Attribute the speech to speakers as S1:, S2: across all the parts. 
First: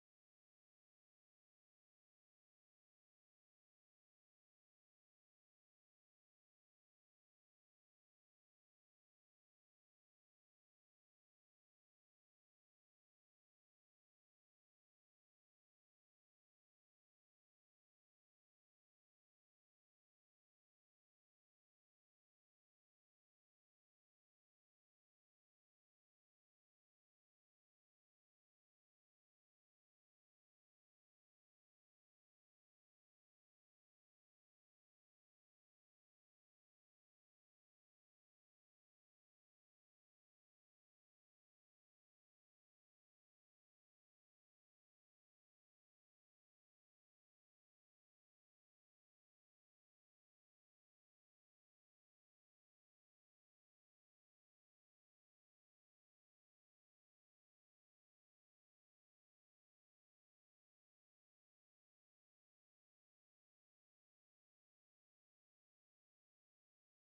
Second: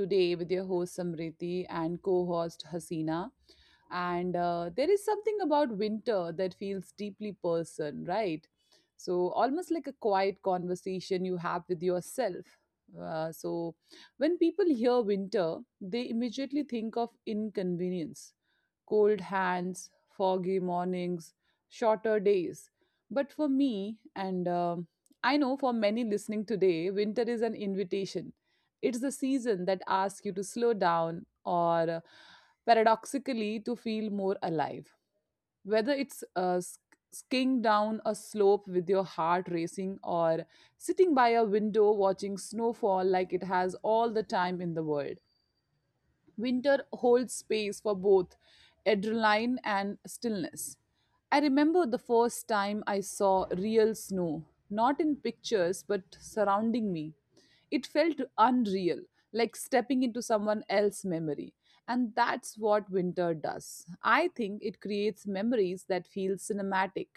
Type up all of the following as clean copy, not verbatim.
S1: today with your host Samriti and co host Hasina. And there is something about winter that feels deeply personal, right? So, almost like a quiet conversation you have with yourself. So when people hear winter, they immediately think of inconvenience, cold hands, foggy mornings, shorter days. But for me, and I know for many listening today, winter is an invitation. It's the season that asks you to slow down or paradoxically to feel more alive. Whether it's skiing down a slope with your heart racing, or sitting by a window watching snow fall like it has all the time in the world. Winter holds space for both adrenaline and stillness. I remember the first time I saw real snow, not in pictures but surrounding me. It felt unreal, like stepping into someone else's memory. And that's what winter does. I think it creates memories that feel cinematic,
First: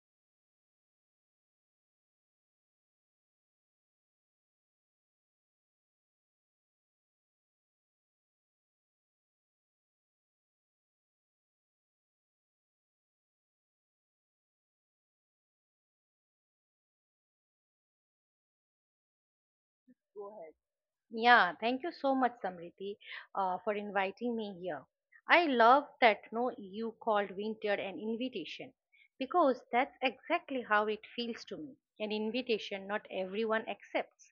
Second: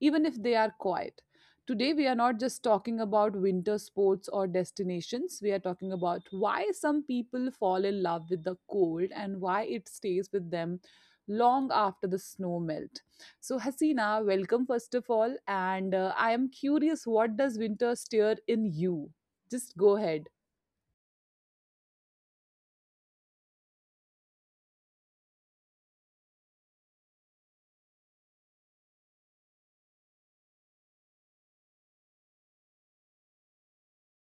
S1: even if they are quiet. Today, we are not just talking about winter sports or destinations. We are talking about why some people fall in love with the cold and why it stays with them long after the snow melt. So, Hasina, welcome first of all. And I am curious, what does winter stir in you? Just go
S2: Go
S1: ahead.
S2: ahead. Yeah, thank you so much, Samriti, for inviting me here. I love that, no, you called winter an invitation because that's exactly how it feels to me. An invitation not everyone accepts.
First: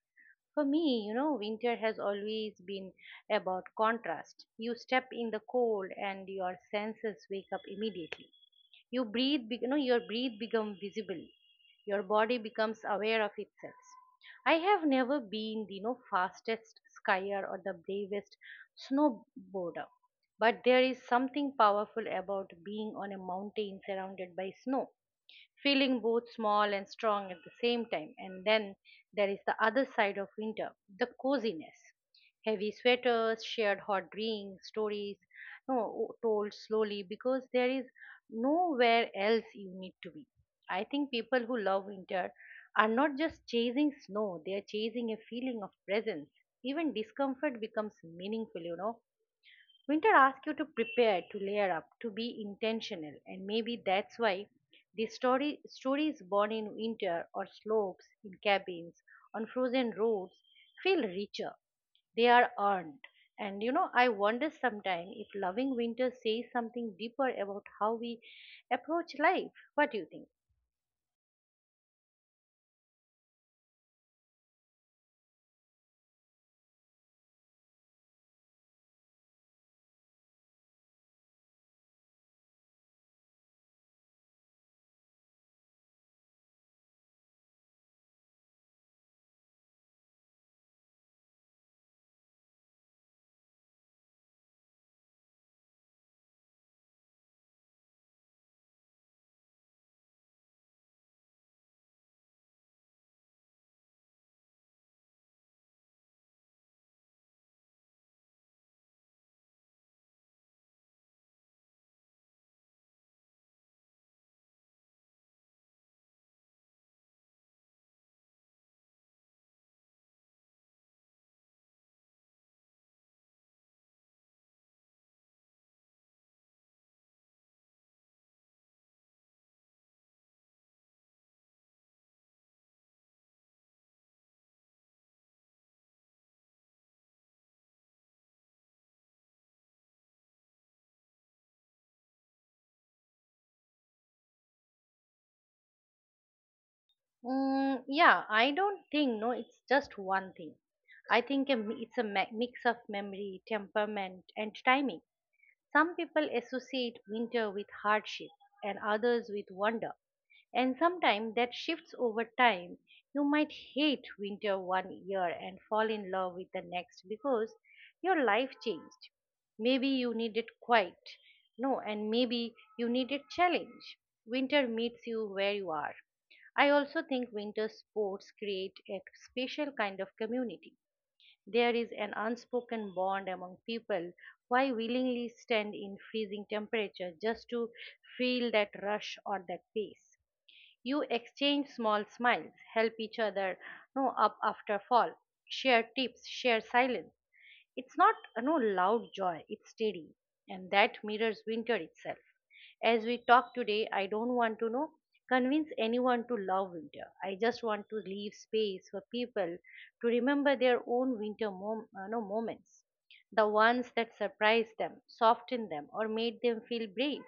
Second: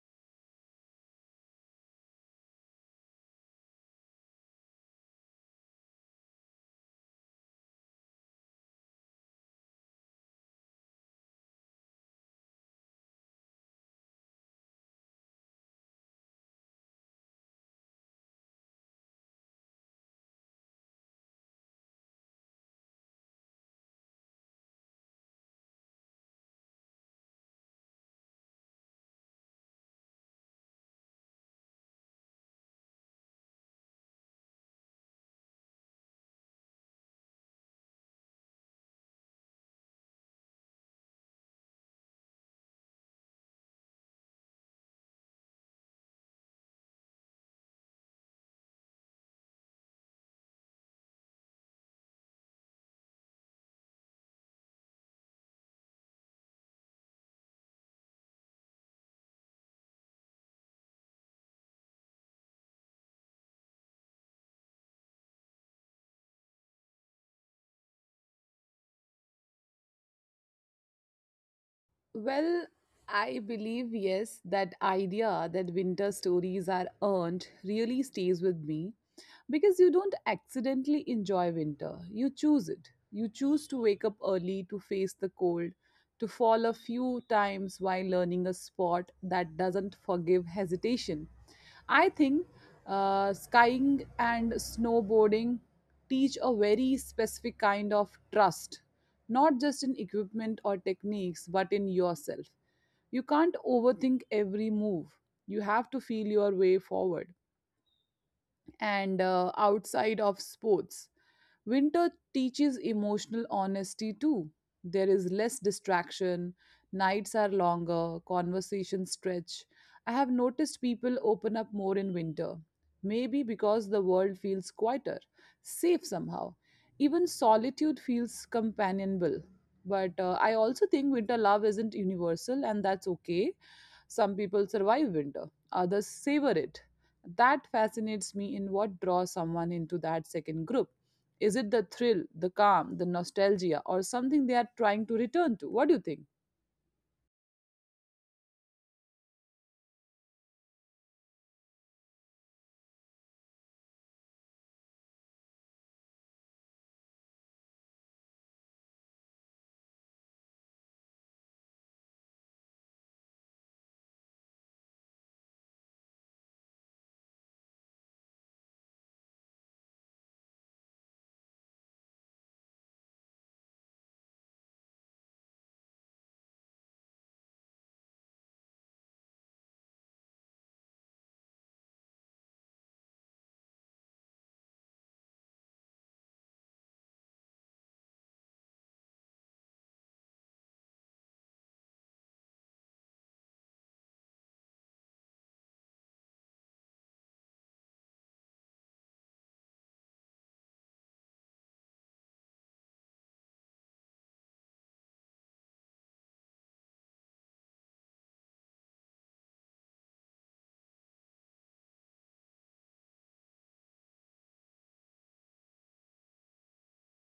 S2: For me, winter has always been about contrast. You step in the cold and your senses wake up immediately. You breathe, your breath becomes visible. Your body becomes aware of itself. I have never been the fastest skier or the bravest snowboarder, but there is something powerful about being on a mountain surrounded by snow, feeling both small and strong at the same time. And then there is the other side of winter, the coziness. Heavy sweaters, shared hot drinks, stories, no, told slowly because there is nowhere else you need to be. I think people who love winter are not just chasing snow, they are chasing a feeling of presence. Even discomfort becomes meaningful. Winter asks you to prepare, to layer up, to be intentional, and maybe that's why the story stories born in winter or slopes, in cabins, on frozen roads feel richer. They are earned. And I wonder sometimes if loving winter says something deeper about how we approach life. What do you think?
S1: Well, I believe, yes, that idea that winter stories are earned really stays with me. Because you don't accidentally enjoy winter, you choose it. You choose to wake up early to face the cold, to fall a few times while learning a sport that doesn't forgive hesitation. I think skiing and snowboarding teach a very specific kind of trust, not just in equipment or techniques, but in yourself. You can't overthink every move. You have to feel your way forward, and outside of sports, winter teaches emotional honesty too. There is less distraction, nights are longer, conversations stretch. I have noticed people open up more in winter. Maybe because the world feels quieter, safe somehow. Even solitude feels companionable. But I also think winter love isn't universal, and that's okay. Some people survive winter, others savor it. That fascinates me in what draws someone into that second group. Is it the thrill, the calm, the nostalgia, or something they are trying to return to? What do you think?
S2: Mm, yeah, I don't think, no, it's just one thing. I think it's a mix of memory, temperament, and timing. Some people associate winter with hardship and others with wonder, and sometimes that shifts over time. You might hate winter one year and fall in love with the next because your life changed. Maybe you needed quiet, no, and maybe you needed challenge. Winter meets you where you are. I also think winter sports create a special kind of community. There is an unspoken bond among people why willingly stand in freezing temperature just to feel that rush or that pace. You exchange small smiles, help each other, no, up after fall, share tips, share silence. It's not no loud joy, it's steady, and that mirrors winter itself. As we talk today, I don't want to, know convince anyone to love winter. I just want to leave space for people to remember their own winter mom- no, moments, the ones that surprised them, softened them, or made them feel brave,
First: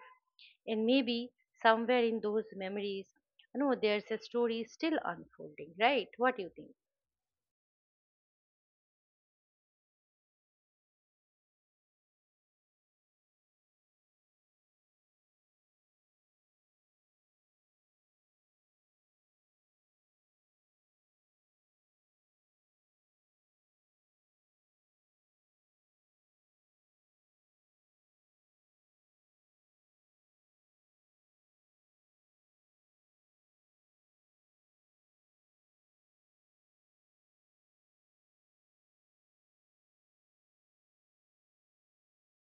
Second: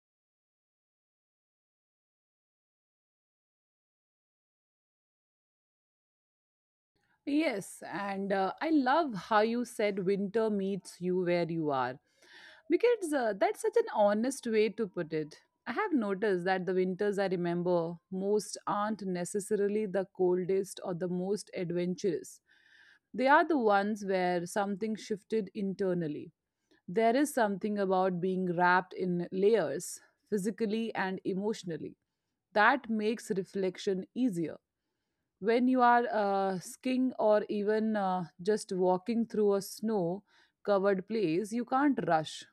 S2: and maybe somewhere in those memories, no, there's a story still unfolding, right? What do you think?
S1: Yes, and I love how you said winter meets you where you are. Because that's such an honest way to put it. I have noticed that the winters I remember most aren't necessarily the coldest or the most adventurous. They are the ones where something shifted internally. There is something about being wrapped in layers, physically and emotionally, that makes reflection easier. When you are skiing or even just walking through a snow covered place, you can't rush,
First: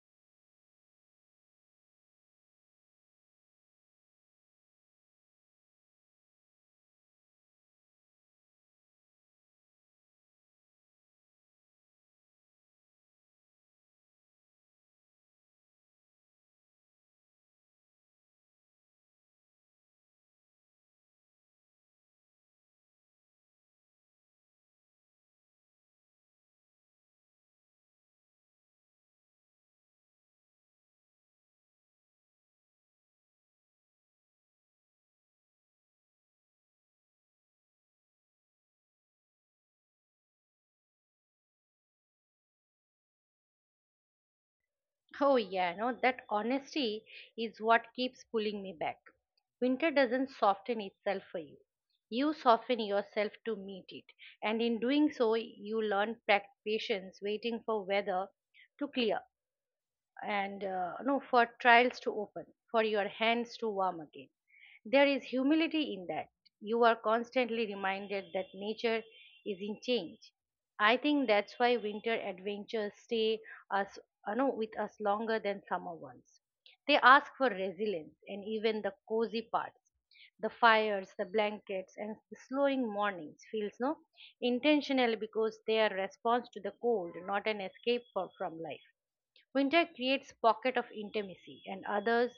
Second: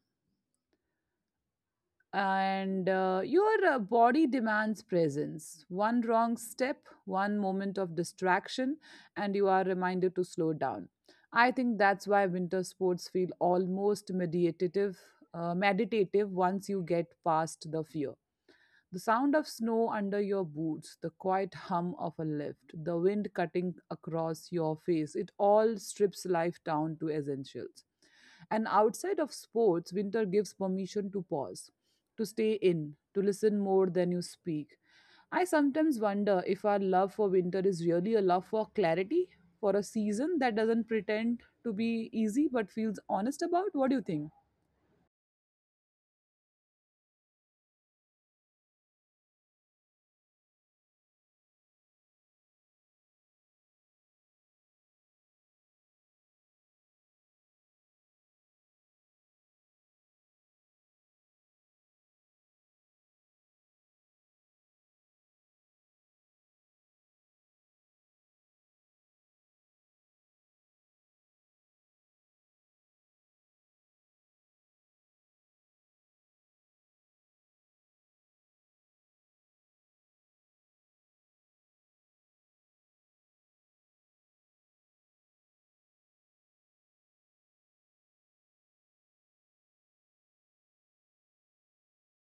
S1: and your body demands presence. One wrong step, one moment of distraction, and you are reminded to slow down. I think that's why winter sports feel almost meditative, meditative once you get past the fear. The sound of snow under your boots, the quiet hum of a lift, the wind cutting across your face, it all strips life down to essentials. And outside of sports, winter gives permission to pause, to stay in, to listen more than you speak. I sometimes wonder if our love for winter is really a love for clarity, for a season that doesn't pretend to be easy but feels honest about. What do you think?
S2: Oh, yeah, no, that honesty is what keeps pulling me back. Winter doesn't soften itself for you, you soften yourself to meet it. And in doing so you learn patience, waiting for weather to clear, and no, for trials to open, for your hands to warm again. There is humility in that. You are constantly reminded that nature is in change. I think that's why winter adventures stay us, with us longer than summer ones. They ask for resilience, and even the cozy parts, the fires, the blankets, and the slowing mornings, feels, no, intentional, because they are response to the cold, not an escape for, from life. Winter creates pocket of intimacy and others,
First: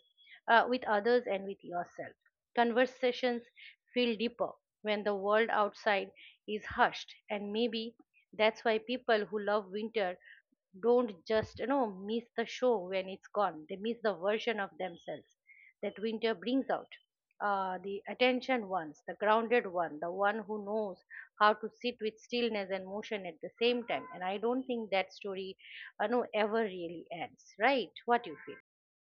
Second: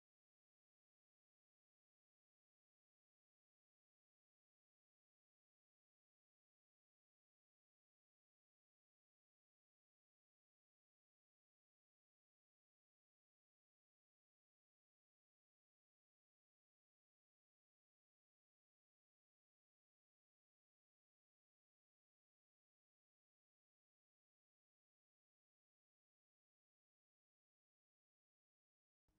S2: with others and with yourself. Conversations feel deeper when the world outside is hushed. And maybe that's why people who love winter don't just, miss the show when it's gone, they miss the version of themselves that winter brings out, the attention ones, the grounded one, the one who knows how to sit with stillness and motion at the same time. And I don't think that story, no, ever really ends, right? What you feel?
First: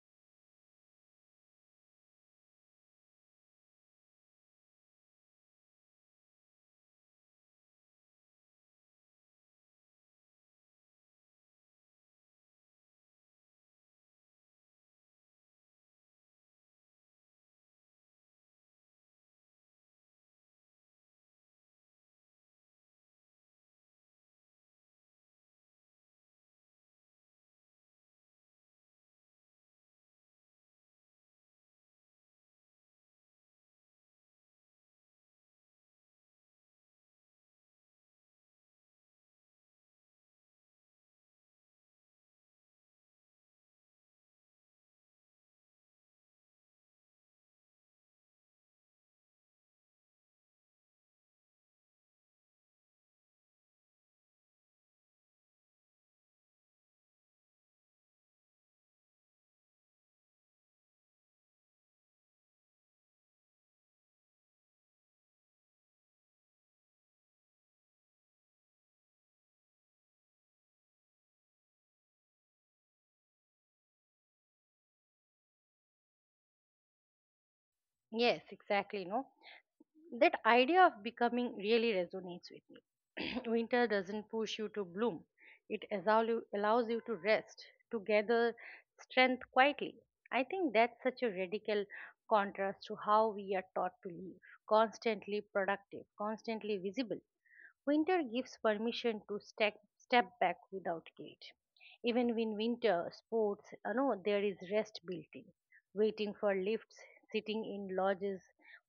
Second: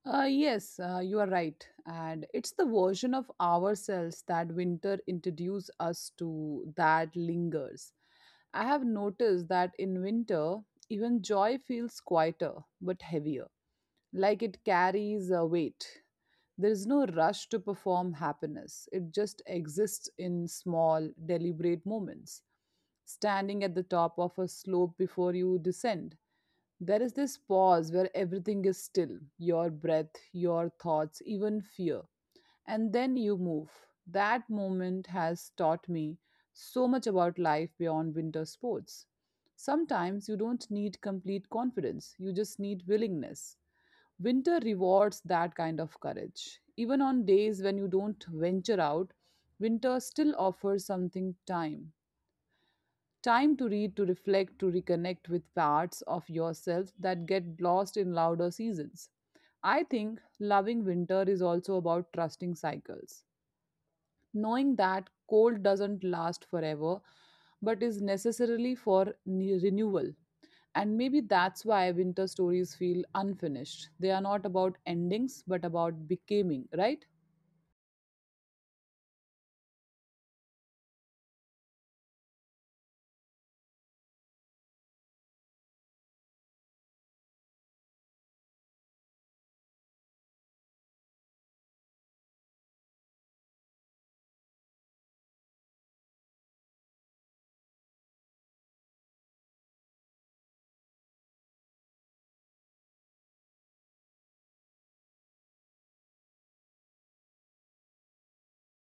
S1: Yes, you are right. And it's the version of ourselves that winter introduced us to that lingers. I have noticed that in winter, even joy feels quieter but heavier, like it carries a weight. There is no rush to perform happiness, it just exists in small, deliberate moments. Standing at the top of a slope before you descend, there is this pause where everything is still: your breath, your thoughts, even fear. And then you move. That moment has taught me so much about life beyond winter sports. Sometimes you don't need complete confidence, you just need willingness. Winter rewards that kind of courage. Even on days when you don't venture out, winter still offers something: time. Time to read, to reflect, to reconnect with parts of yourself that get lost in louder seasons. I think loving winter is also about trusting cycles, knowing that cold doesn't last forever but is necessarily for renewal. And maybe that's why winter stories feel unfinished. They are not about endings but about becoming, right?
S2: Yes, exactly, no, that idea of becoming really resonates with me. Winter doesn't push you to bloom, it allows you to rest, to gather strength quietly. I think that's such a radical contrast to how we are taught to live, constantly productive, constantly visible. Winter gives permission to step back without guilt. Even in winter sports, there is rest built in. Waiting for lifts, sitting in lodges,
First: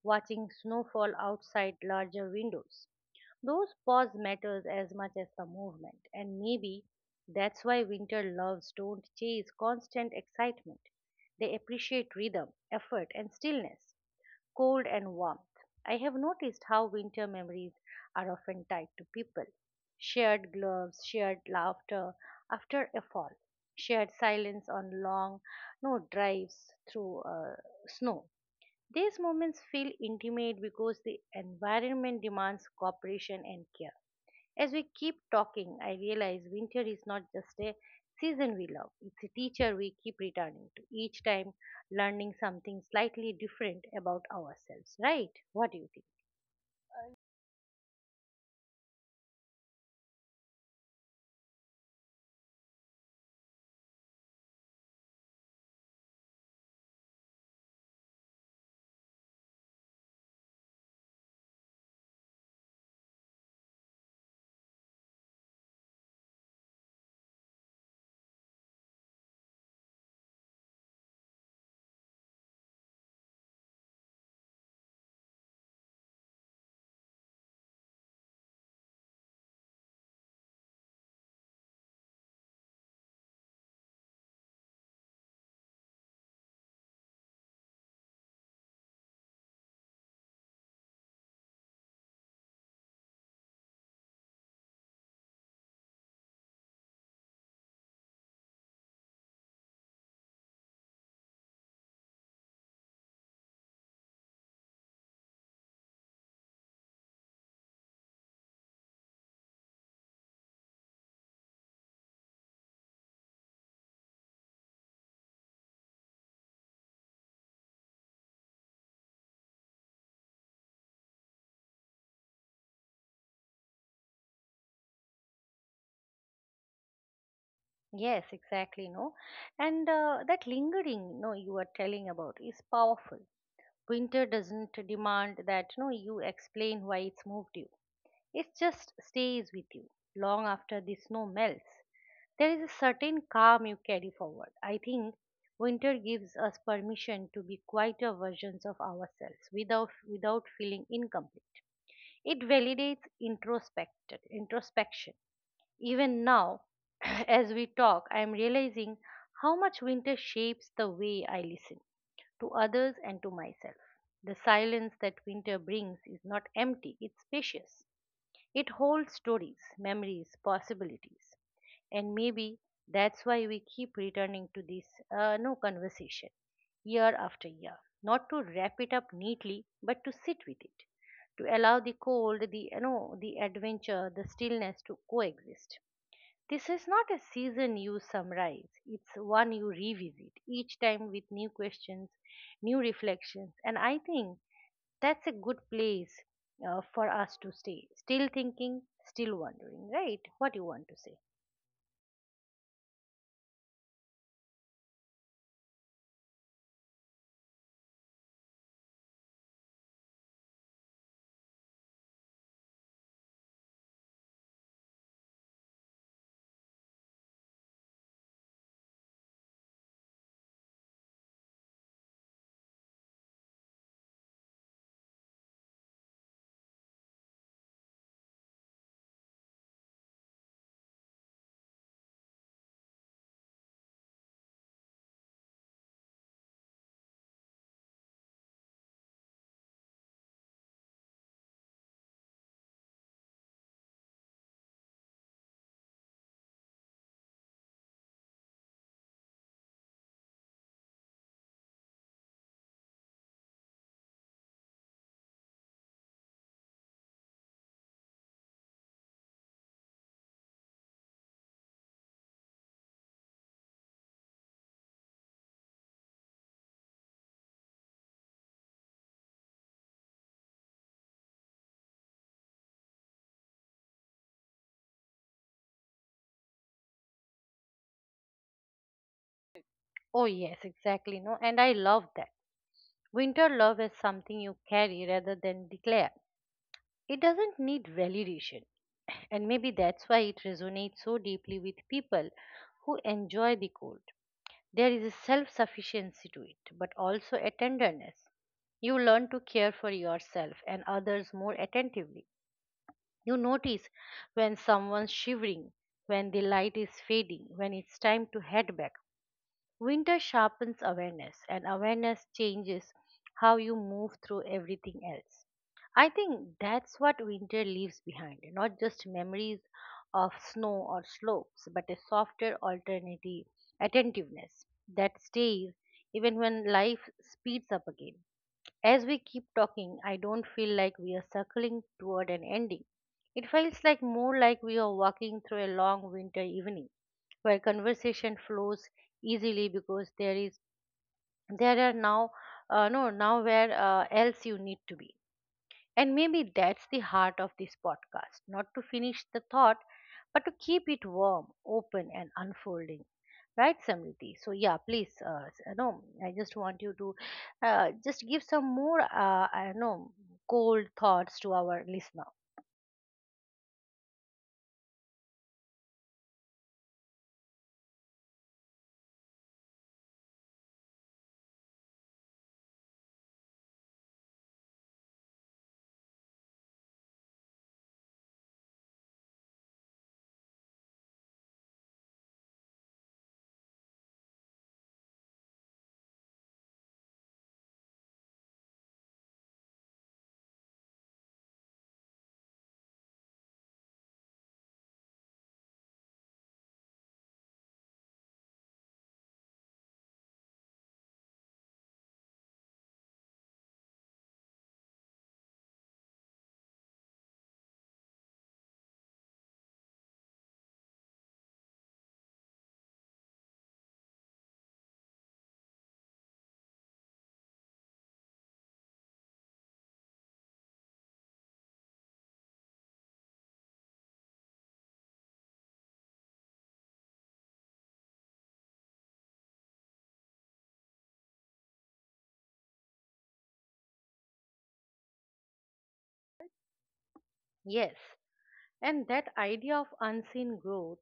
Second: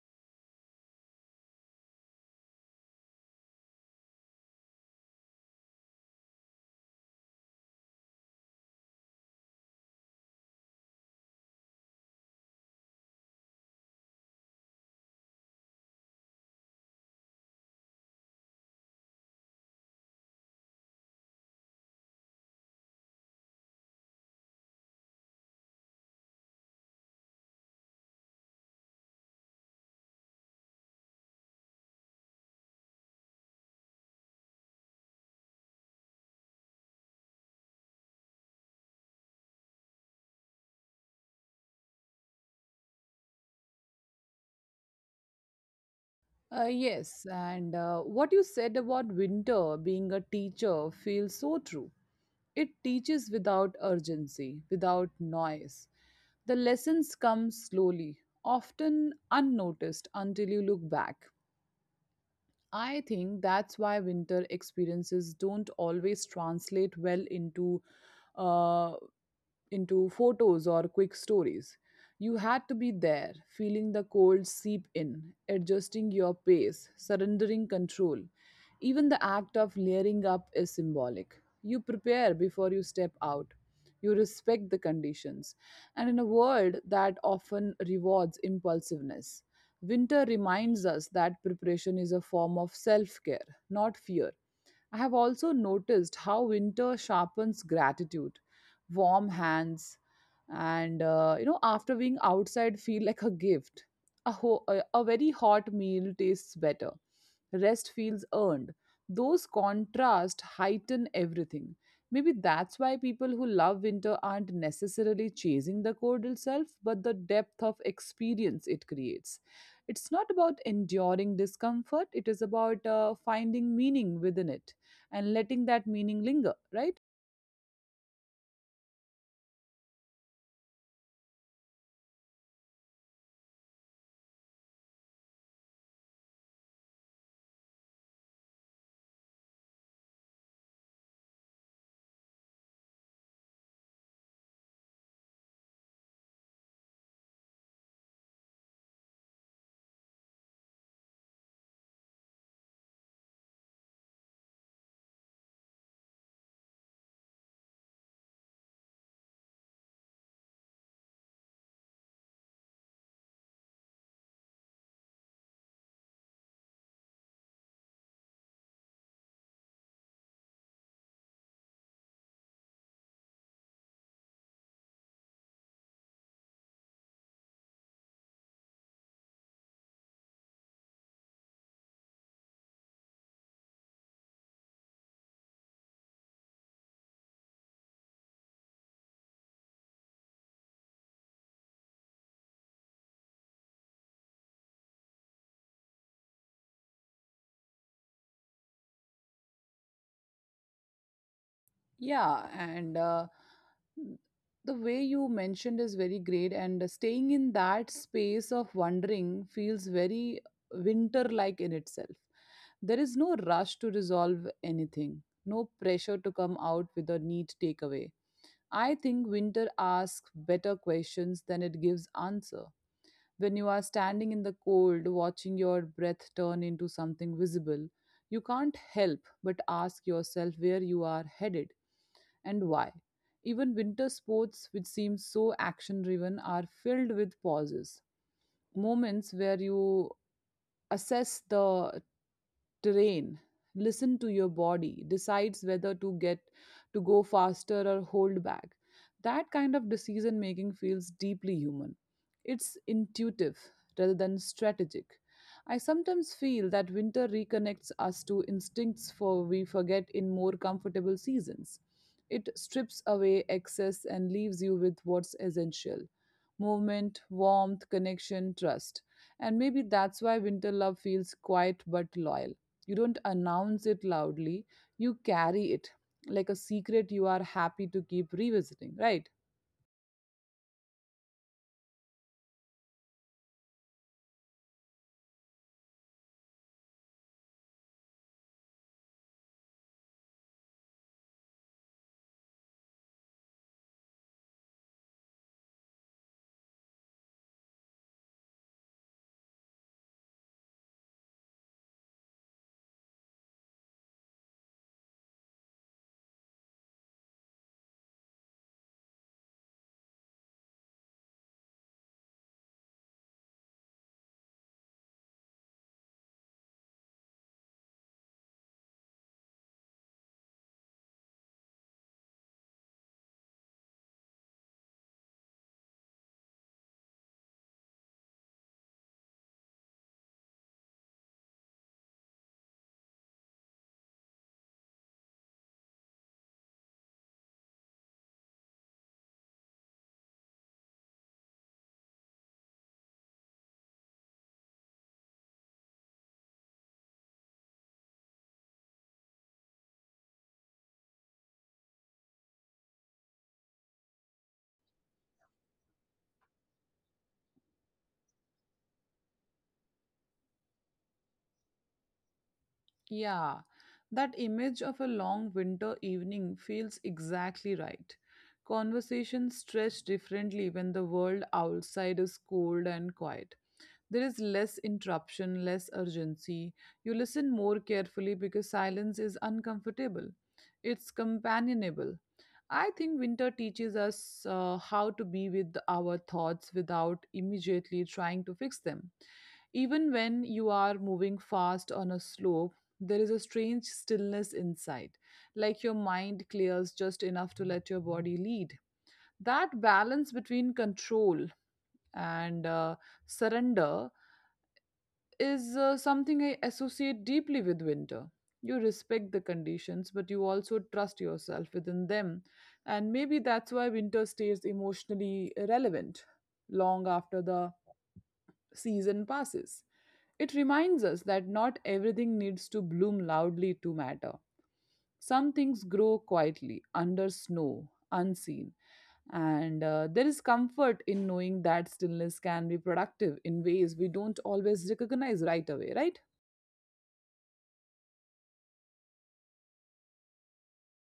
S2: watching snowfall outside larger windows. Those pause matters as much as the movement, and maybe that's why winter loves don't chase constant excitement. They appreciate rhythm, effort, and stillness, cold and warmth. I have noticed how winter memories are often tied to people. Shared gloves, shared laughter after a fall, shared silence on long, no, drives through snow. These moments feel intimate because the environment demands cooperation and care. As we keep talking, I realize winter is not just a season we love, it's a teacher we keep returning to, each time learning something slightly different about ourselves, right? What do you think?
S1: Yes, and what you said about winter being a teacher feels so true. It teaches without urgency, without noise. The lessons come slowly, often unnoticed until you look back. I think that's why winter experiences don't always translate well uh, into photos or quick stories. You had to be there, feeling the cold seep in, adjusting your pace, surrendering control. Even the act of layering up is symbolic. You prepare before you step out. You respect the conditions. And in a world that often rewards impulsiveness, winter reminds us that preparation is a form of self care, not fear. I have also noticed how winter sharpens gratitude. Warm hands, and you know, after being outside, feel like a gift. A very hot meal tastes better. Rest feels earned. Those contrasts heighten everything. Maybe that's why people who love winter aren't necessarily chasing the cold itself, but the depth of experience it creates. It's not about enduring discomfort, it is about finding meaning within it and letting that meaning linger, right?
S2: Yes, exactly, no? And that lingering, no, you are telling about is powerful. Winter doesn't demand that, no, you explain why it's moved you. It just stays with you long after the snow melts. There is a certain calm you carry forward. I think winter gives us permission to be quieter versions of ourselves without feeling incomplete. It validates introspected introspection. Even now, as we talk, I am realizing how much winter shapes the way I listen to others and to myself. The silence that winter brings is not empty, it's spacious. It holds stories, memories, possibilities. And maybe that's why we keep returning to this, no, conversation year after year. Not to wrap it up neatly, but to sit with it, to allow the cold, the, the adventure, the stillness to coexist. This is not a season you summarize, it's one you revisit, each time with new questions, new reflections, and I think that's a good place for us to stay. Still thinking, still wondering, right? What you want to say?
S1: Yeah, and the way you mentioned is very great, and staying in that space of wondering feels very winter like in itself. There is no rush to resolve anything, no pressure to come out with a neat takeaway. I think winter asks better questions than it gives answer. When you are standing in the cold, watching your breath turn into something visible, you can't help but ask yourself where you are headed and why. Even winter sports, which seem so action driven, are filled with pauses. Moments where you assess the terrain, listen to your body, decides whether to go faster or hold back. That kind of decision making feels deeply human. It's intuitive rather than strategic. I sometimes feel that winter reconnects us to instincts for we forget in more comfortable seasons. It strips away excess and leaves you with what's essential: movement, warmth, connection, trust. And maybe that's why winter love feels quiet but loyal. You don't announce it loudly, you carry it like a secret you are happy to keep revisiting, right?
S2: Oh, yes, exactly. No, and I love that. Winter love is something you carry rather than declare. It doesn't need validation. And maybe that's why it resonates so deeply with people who enjoy the cold. There is a self sufficiency to it, but also a tenderness. You learn to care for yourself and others more attentively. You notice when someone's shivering, when the light is fading, when it's time to head back. Winter sharpens awareness, and awareness changes how you move through everything else. I think that's what winter leaves behind, not just memories of snow or slopes, but a softer alternative attentiveness that stays even when life speeds up again. As we keep talking, I don't feel like we are circling toward an ending. It feels like more like we are walking through a long winter evening where conversation flows easily because there are now, no, nowhere else you need to be. And maybe that's the heart of this podcast, not to finish the thought, but to keep it warm, open, and unfolding. Right, Samriti? So, yeah, please, no, I just want you to, just give some more, I know, cold thoughts to our listener.
S1: Yeah, that image of a long winter evening feels exactly right. Conversations stretch differently when the world outside is cold and quiet. There is less interruption, less urgency. You listen more carefully because silence is uncomfortable. It's companionable. I think winter teaches us how to be with our thoughts without immediately trying to fix them. Even when you are moving fast on a slope, there is a strange stillness inside, like your mind clears just enough to let your body lead. That balance between control and surrender is something I associate deeply with winter. You respect the conditions, but you also trust yourself within them. And maybe that's why winter stays emotionally relevant long after the season passes. It reminds us that not everything needs to bloom loudly to matter. Some things grow quietly under snow, unseen. And there is comfort in knowing that stillness can be productive in ways we don't always recognize right away, right?
S2: Yes. And that idea of unseen growth,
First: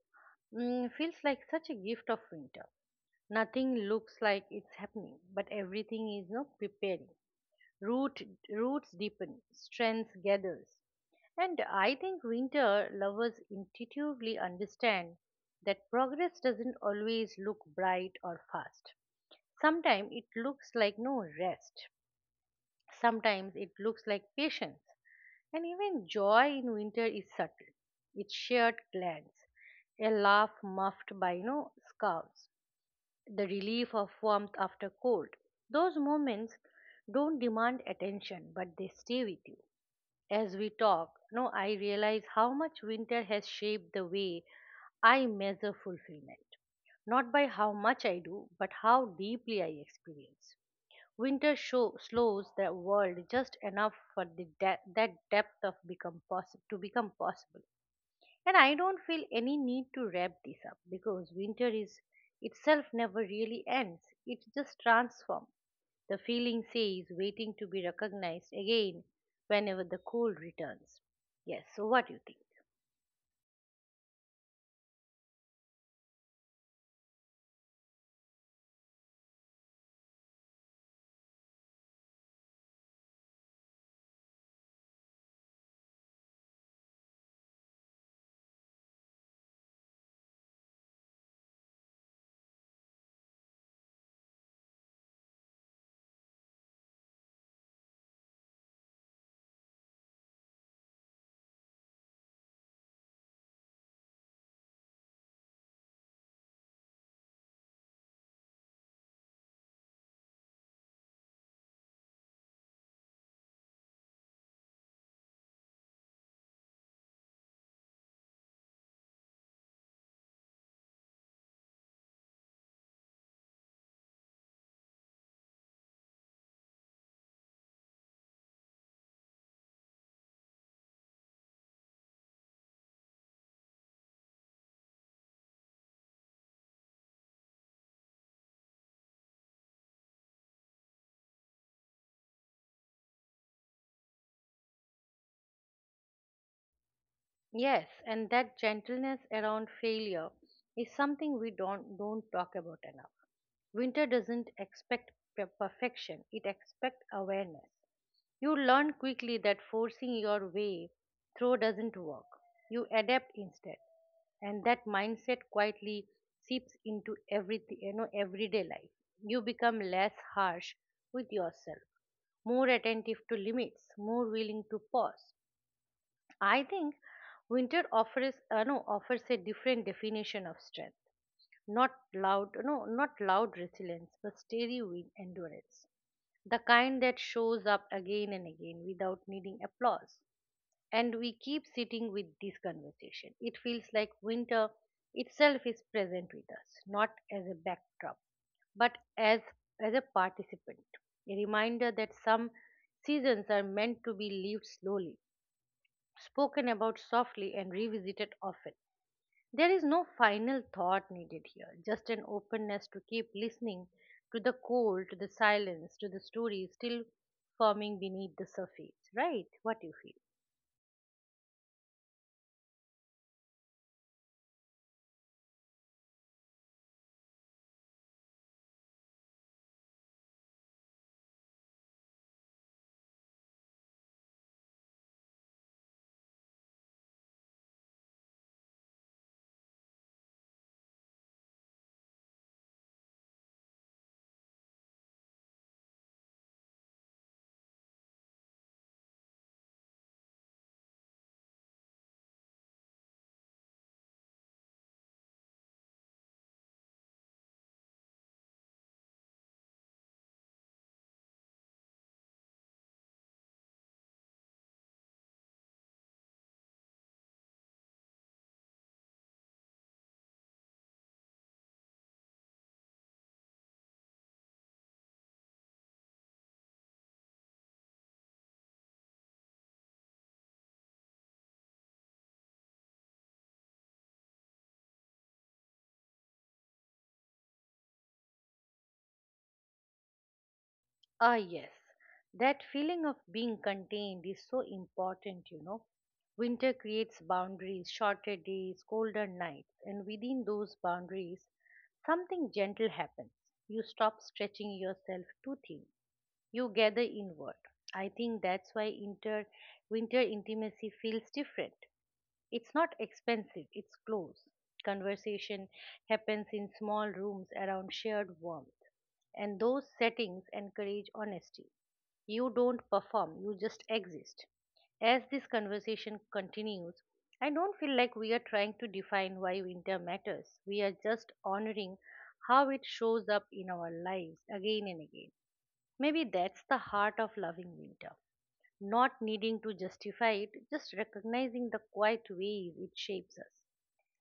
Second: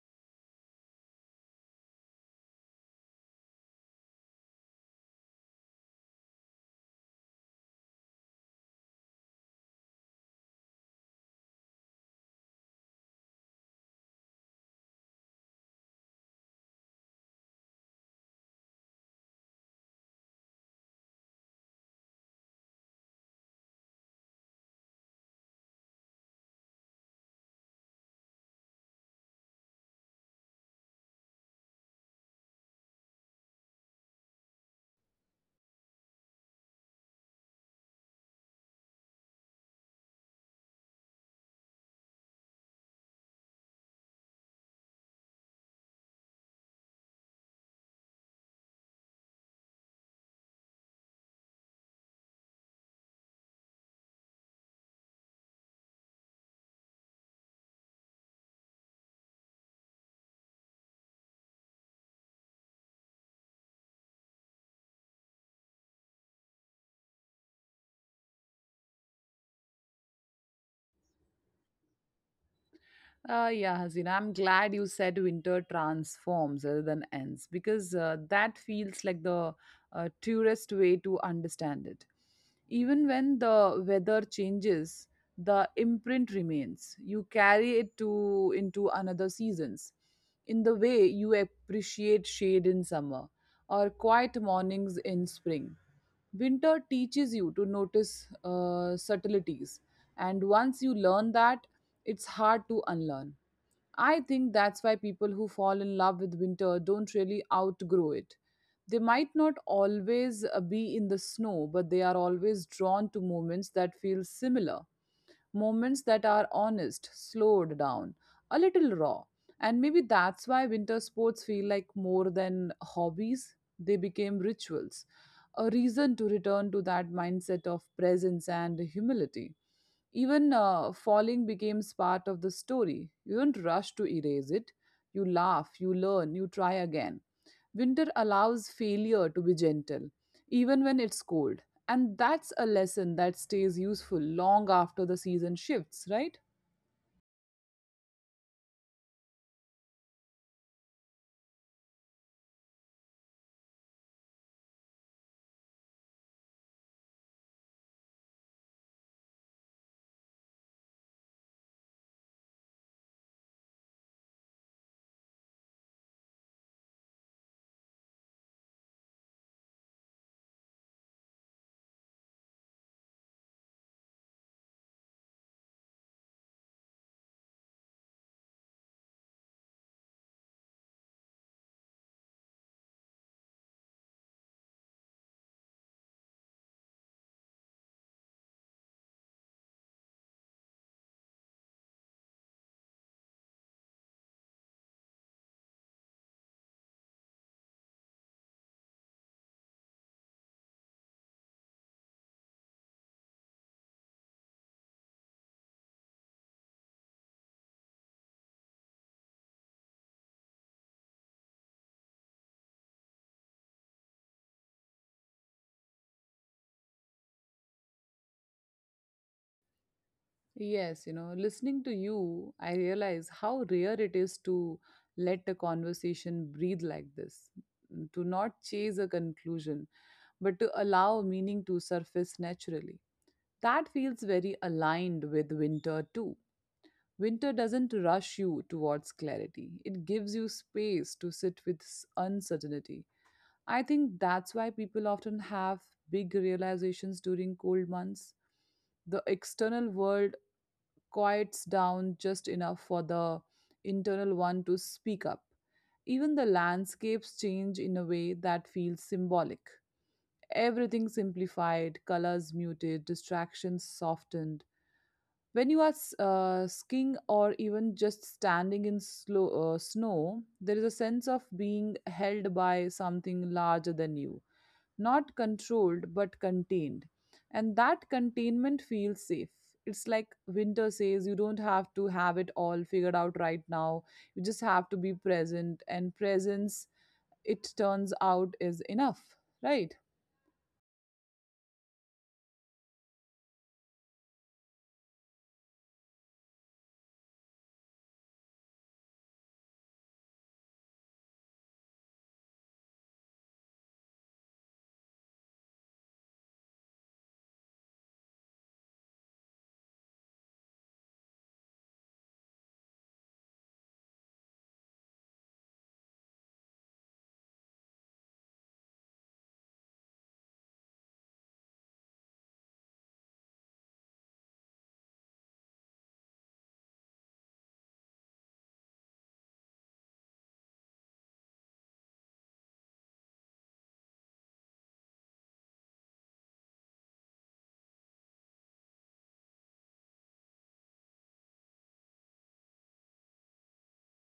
S2: mm, feels like such a gift of winter. Nothing looks like it's happening, but everything is, you preparing. root roots deepen, strength gathers. And I think winter lovers intuitively understand that progress doesn't always look bright or fast. Sometimes it looks like no rest. Sometimes it looks like patience. And even joy in winter is subtle. It's shared glance, a laugh muffed by no scarves, the relief of warmth after cold. Those moments don't demand attention, but they stay with you. As we talk, no, I realize how much winter has shaped the way I measure fulfillment. Not by how much I do, but how deeply I experience. Winter slows the world just enough for that depth of to become possible. And I don't feel any need to wrap this up because winter is itself never really ends. It just transforms. The feeling says waiting to be recognized again whenever the cold returns. Yes, so what do you think?
S1: Yeah, Hasina, I'm glad you said winter transforms rather than ends, because that feels like the tourist way to understand it. Even when the weather changes, the imprint remains. You carry it to into another seasons. In the way you appreciate shade in summer or quiet mornings in spring. Winter teaches you to notice subtleties, and once you learn that, it's hard to unlearn. I think that's why people who fall in love with winter don't really outgrow it. They might not always be in the snow, but they are always drawn to moments that feel similar, moments that are honest, slowed down, a little raw. And maybe that's why winter sports feel like more than hobbies, they became rituals, a reason to return to that mindset of presence and humility. Even falling becomes part of the story. You don't rush to erase it. You laugh, you learn, you try again. Winter allows failure to be gentle, even when it's cold. And that's a lesson that stays useful long after the season shifts, right?
S2: Yes, and that gentleness around failure is something we don't talk about enough. Winter doesn't expect perfection, it expects awareness. You learn quickly that forcing your way through doesn't work. You adapt instead. And that mindset quietly seeps into everything, everyday life. You become less harsh with yourself, more attentive to limits, more willing to pause. I think winter offers, no, offers a different definition of strength. Not loud, no, not loud resilience, but steady with endurance, the kind that shows up again and again without needing applause. And we keep sitting with this conversation. It feels like winter itself is present with us, not as a backdrop, but as, as a participant. A reminder that some seasons are meant to be lived slowly, spoken about softly, and revisited often. There is no final thought needed here, just an openness to keep listening to the cold, to the silence, to the stories still forming beneath the surface, right? What you feel?
S1: Yes, you know, listening to you, I realize how rare it is to let a conversation breathe like this, to not chase a conclusion, but to allow meaning to surface naturally. That feels very aligned with winter too. Winter doesn't rush you towards clarity, it gives you space to sit with uncertainty. I think that's why people often have big realizations during cold months. The external world quiets down just enough for the internal one to speak up. Even the landscapes change in a way that feels symbolic. Everything simplified, colors muted, distractions softened. When you are skiing or even just standing in slow, snow, there is a sense of being held by something larger than you, not controlled but contained. And that containment feels safe. It's like winter says you don't have to have it all figured out right now. You just have to be present, and presence, it turns out, is enough, right?
S2: Ah, yes. That feeling of being contained is so important, you know. Winter creates boundaries, shorter days, colder nights, and within those boundaries, something gentle happens. You stop stretching yourself too thin. You gather inward. I think that's why winter intimacy feels different. It's not expensive, it's close. Conversation happens in small rooms around shared warmth. And those settings encourage honesty. You don't perform, you just exist. As this conversation continues, I don't feel like we are trying to define why winter matters. We are just honoring how it shows up in our lives again and again. Maybe that's the heart of loving winter. Not needing to justify it, just recognizing the quiet ways it shapes us.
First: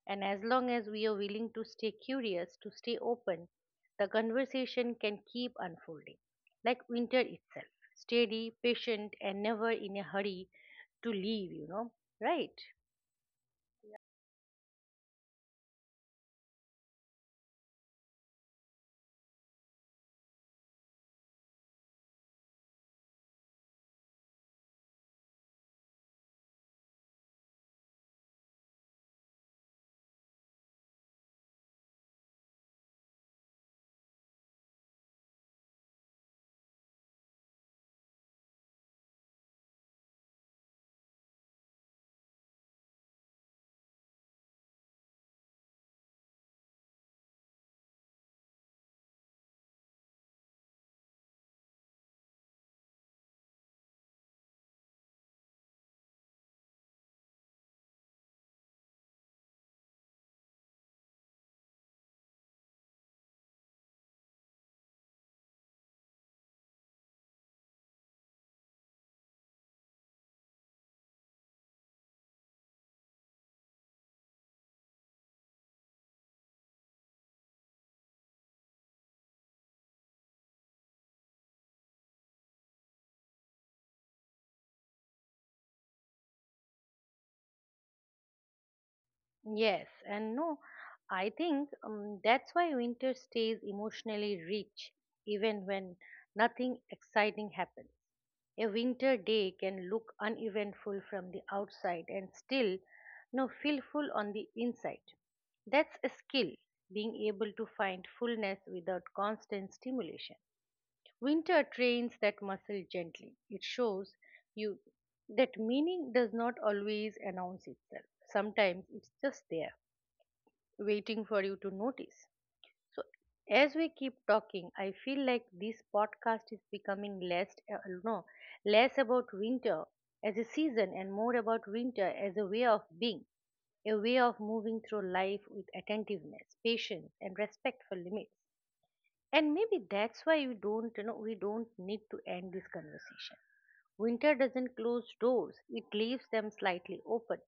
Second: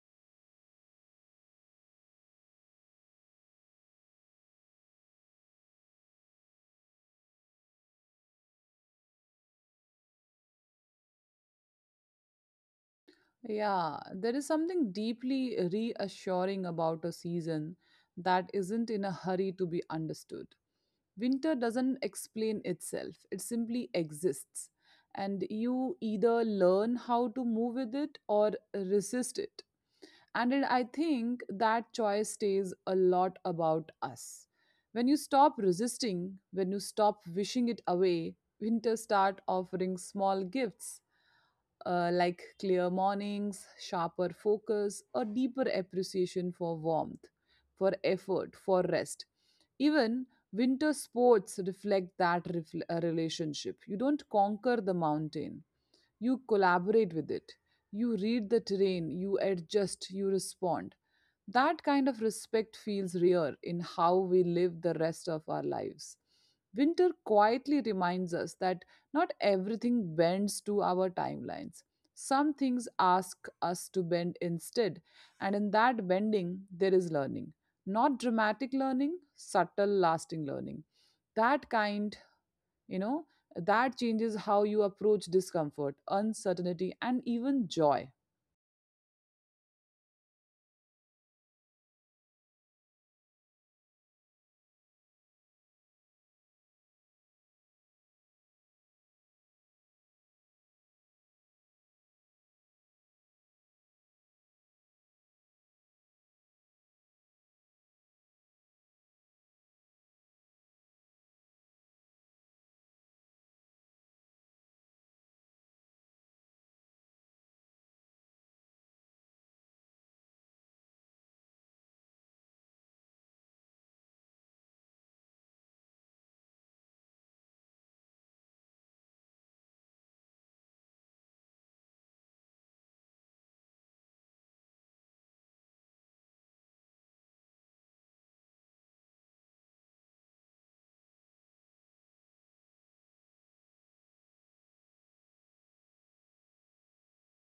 S2: And as long as we are willing to stay curious, to stay open, the conversation can keep unfolding, like winter itself, steady, patient, and never in a hurry to leave, you know, right?
S1: Yeah, there is something deeply reassuring about a season that isn't in a hurry to be understood. Winter doesn't explain itself, it simply exists. And you either learn how to move with it or resist it. I think that choice stays a lot about us. When you stop resisting, when you stop wishing it away, winter start offering small gifts, like clear mornings, sharper focus, a deeper appreciation for warmth, for effort, for rest. Even winter sports reflect that relationship. You don't conquer the mountain, you collaborate with it. You read the terrain, you adjust, you respond. That kind of respect feels rare in how we live the rest of our lives. Winter quietly reminds us that not everything bends to our timelines. Some things ask us to bend instead, and in that bending, there is learning. Not dramatic learning, subtle, lasting learning. That kind, you know, that changes how you approach discomfort, uncertainty, and even joy.
S2: Yes, and no, I think that's why winter stays emotionally rich even when nothing exciting happens. A winter day can look uneventful from the outside and still no feel full on the inside. That's a skill, being able to find fullness without constant stimulation. Winter trains that muscle gently. It shows you that meaning does not always announce itself. Sometimes it's just there, waiting for you to notice. So, as we keep talking, I feel like this podcast is becoming less, no, less about winter as a season and more about winter as a way of being, a way of moving through life with attentiveness, patience, and respect for limits. And maybe that's why we don't need to end this conversation. Winter doesn't close doors; it leaves them slightly open,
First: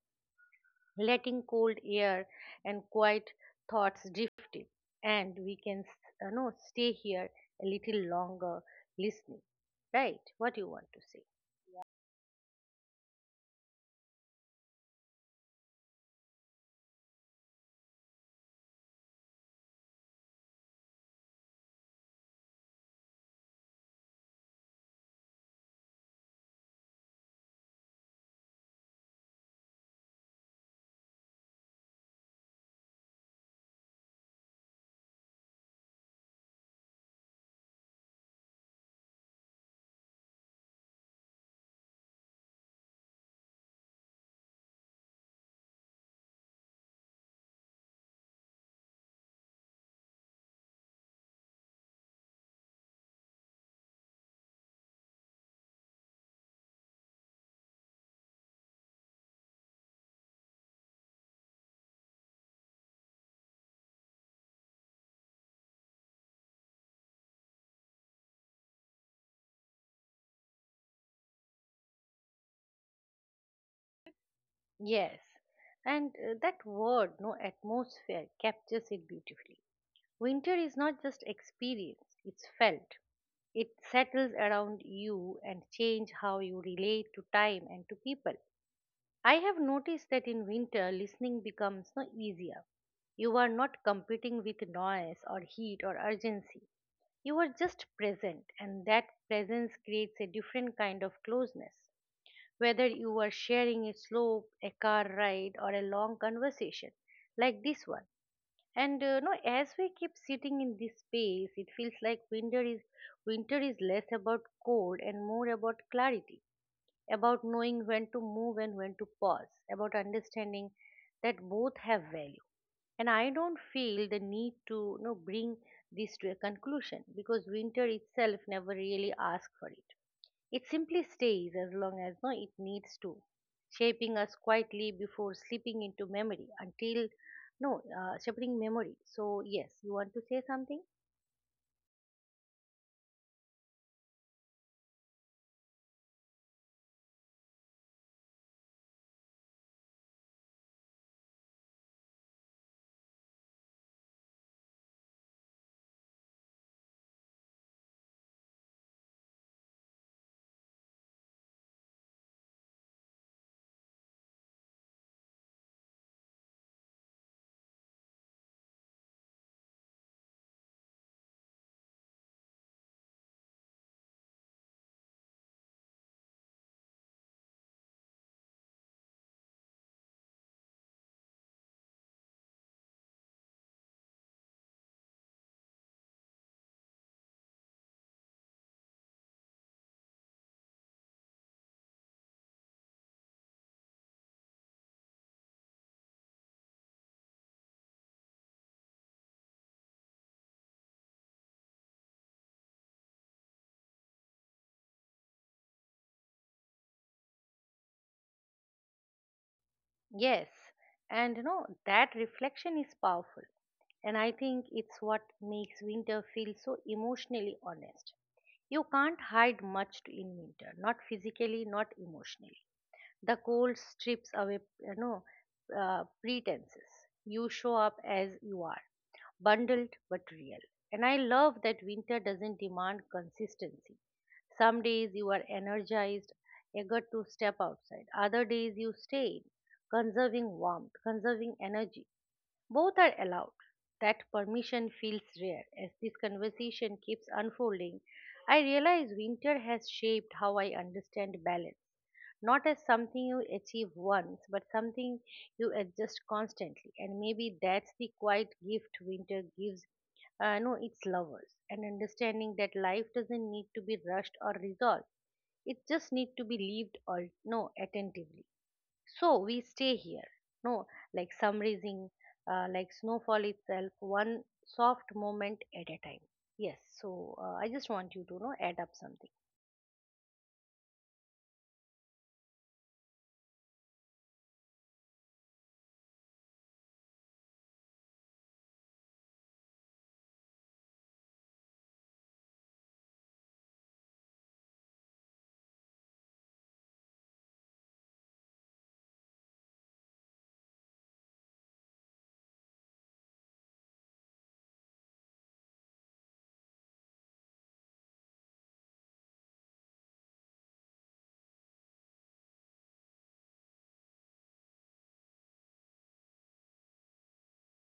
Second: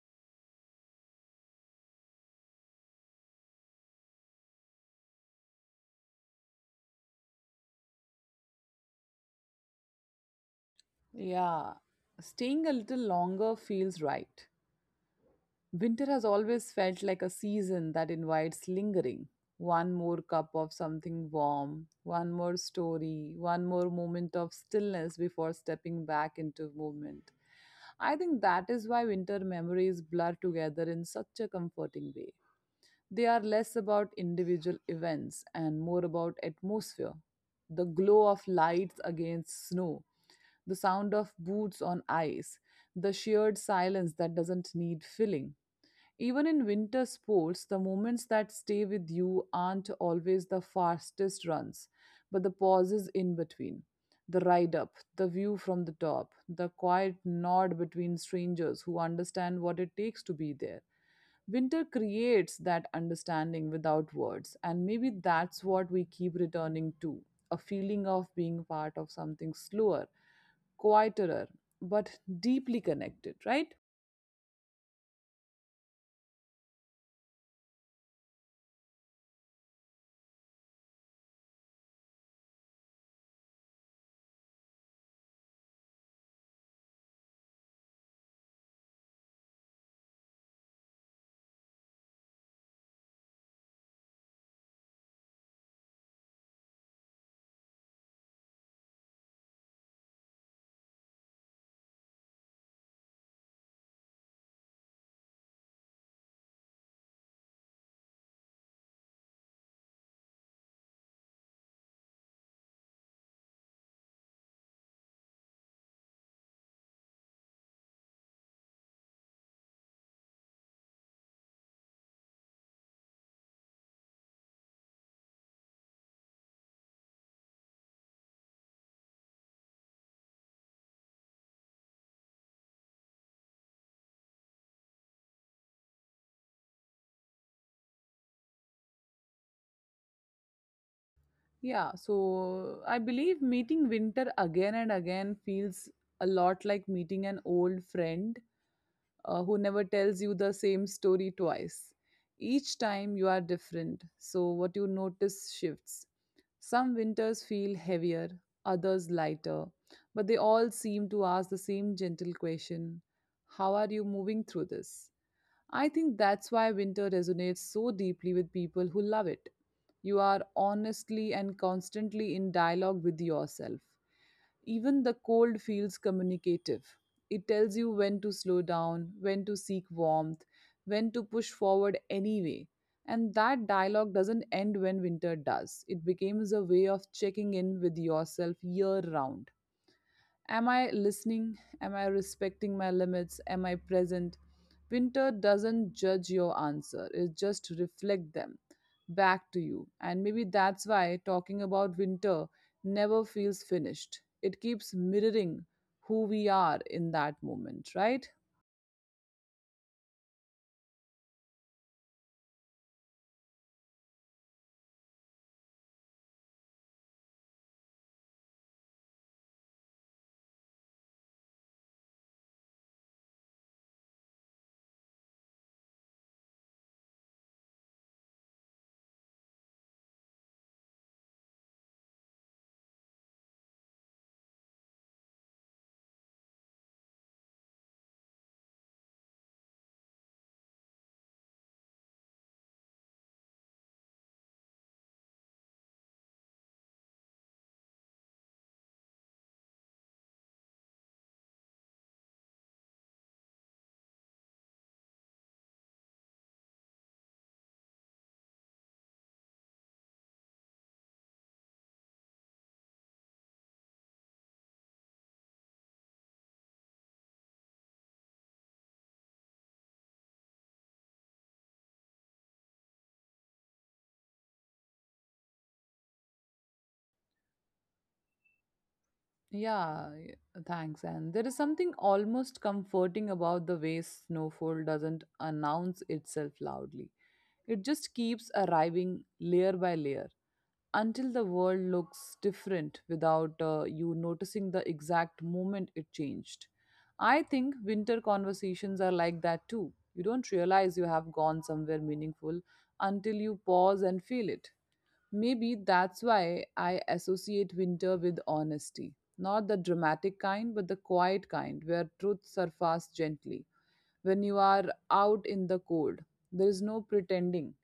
S2: letting cold air and quiet thoughts drift in, and we can s- no stay here a little longer, listening. Right, what you want to say?
S1: Yeah, staying a little longer feels right. Winter has always felt like a season that invites lingering. One more cup of something warm, one more story, one more moment of stillness before stepping back into movement. I think that is why winter memories blur together in such a comforting way. They are less about individual events and more about atmosphere. The glow of lights against snow, the sound of boots on ice, the sheer silence that doesn't need filling. Even in winter sports, the moments that stay with you aren't always the fastest runs, but the pauses in between. The ride up, the view from the top, the quiet nod between strangers who understand what it takes to be there. Winter creates that understanding without words, and maybe that's what we keep returning to, a feeling of being part of something slower, quieter, but deeply connected, right?
S2: Yes, and that word no atmosphere captures it beautifully. Winter is not just experienced, it's felt. It settles around you and change how you relate to time and to people. I have noticed that in winter listening becomes easier. You are not competing with noise or heat or urgency. You are just present, and that presence creates a different kind of closeness. Whether you are sharing a slope, a car ride, or a long conversation like this one. And no, as we keep sitting in this space, it feels like winter is, winter is less about cold and more about clarity, about knowing when to move and when to pause, about understanding that both have value. And I don't feel the need to, you know, bring this to a conclusion because winter itself never really asks for it. It simply stays as long as no, it needs to, shaping us quietly before slipping into memory, until no, shaping memory. So, yes, you want to say something?
S1: Yeah, so I believe meeting winter again and again feels a lot like meeting an old friend, who never tells you the same story twice. Each time you are different, so what you notice shifts. Some winters feel heavier, others lighter, but they all seem to ask the same gentle question: how are you moving through this? I think that's why winter resonates so deeply with people who love it. You are honestly and constantly in dialogue with yourself. Even the cold feels communicative. It tells you when to slow down, when to seek warmth, when to push forward anyway. And that dialogue doesn't end when winter does. It becomes a way of checking in with yourself year round. Am I listening? Am I respecting my limits? Am I present? Winter doesn't judge your answer, it just reflects them back to you. And maybe that's why talking about winter never feels finished. It keeps mirroring who we are in that moment, right?
S2: Yes, and you know, that reflection is powerful. And I think it's what makes winter feel so emotionally honest. You can't hide in winter, not physically, not emotionally. The cold strips away, you know, pretenses. You show up as you are, bundled but real. And I love that winter doesn't demand consistency. Some days you are energized, eager to step outside. Other days you stay in, conserving warmth, conserving energy. Both are allowed. That permission feels rare. As this conversation keeps unfolding, I realize winter has shaped how I understand balance, not as something you achieve once, but something you adjust constantly. And maybe that's the quiet gift winter gives no its lovers, and understanding that life doesn't need to be rushed or resolved. It just need to be lived, or no attentively. So we stay here, no like summarizing, like snowfall itself, one soft moment at a time. Yes. So I just want you to, you know, add up something.
S1: Yeah, thanks. And there is something almost comforting about the way snowfall doesn't announce itself loudly. It just keeps arriving layer by layer until the world looks different without you noticing the exact moment it changed. I think winter conversations are like that too. You don't realize you have gone somewhere meaningful until you pause and feel it. Maybe that's why I associate winter with honesty. Not the dramatic kind, but the quiet kind where truth surfaces gently. When you are out in the cold, there is no pretending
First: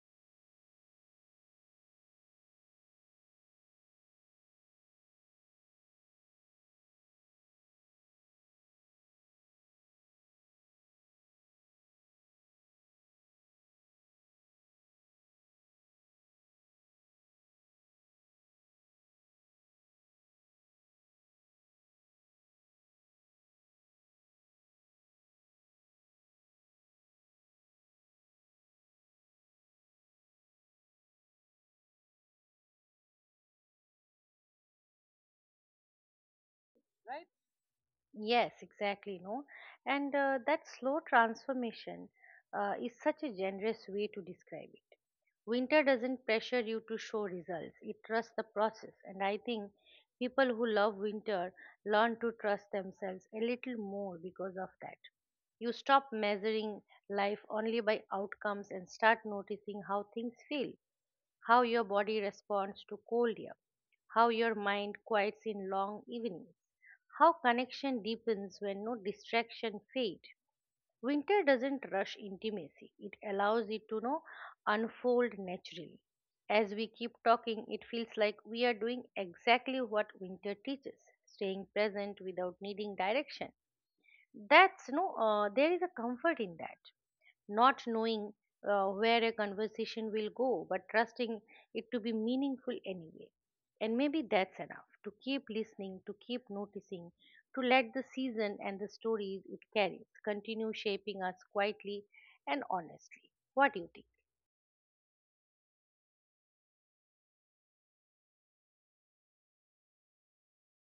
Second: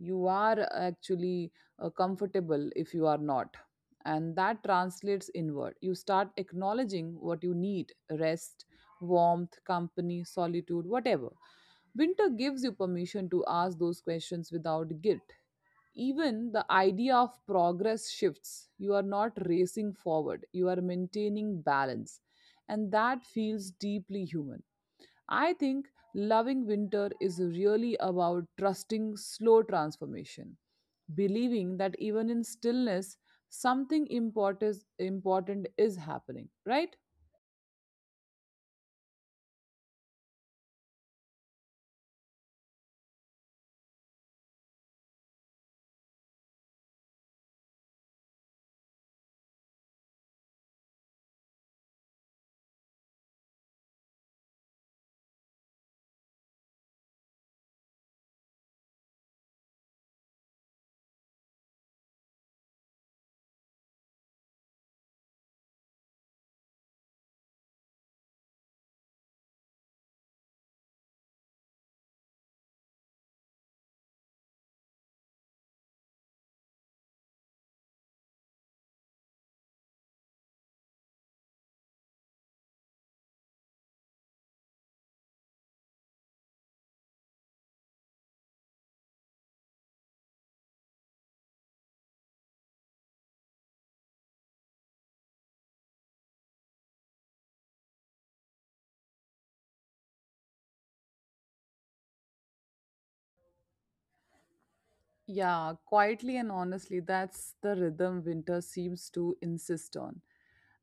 S1: you are actually comfortable if you are not, and that translates inward. You start acknowledging what you need: rest, warmth, company, solitude, whatever. Winter gives you permission to ask those questions without guilt. Even the idea of progress shifts. You are not racing forward, you are maintaining balance, and that feels deeply human. I think loving winter is really about trusting slow transformation, believing that even in stillness, something important is happening, right?
S2: Yes, exactly, no. And that slow transformation is such a generous way to describe it. Winter doesn't pressure you to show results, it trusts the process. And I think people who love winter learn to trust themselves a little more because of that. You stop measuring life only by outcomes and start noticing how things feel, how your body responds to cold air, how your mind quiets in long evenings, how connection deepens when distraction fade. Winter doesn't rush intimacy, it allows it to know unfold naturally. As we keep talking, it feels like we are doing exactly what winter teaches, staying present without needing direction. That's no there is a comfort in that, not knowing where a conversation will go, but trusting it to be meaningful anyway. And maybe that's enough to keep listening, to keep noticing, to let the season and the stories it carries continue shaping us quietly and honestly. What do you think?
S1: Yeah, quietly and honestly, that's the rhythm winter seems to insist on.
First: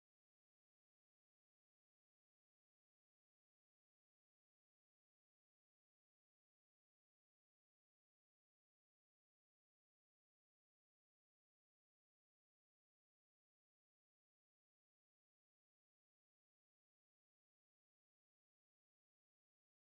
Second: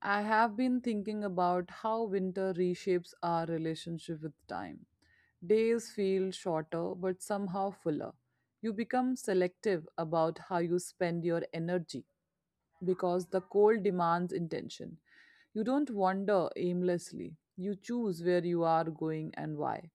S1: I have been thinking about how winter reshapes our relationship with time. Days feel shorter, but somehow fuller. You become selective about how you spend your energy, because the cold demands intention. You don't wander aimlessly, you choose where you are going and why.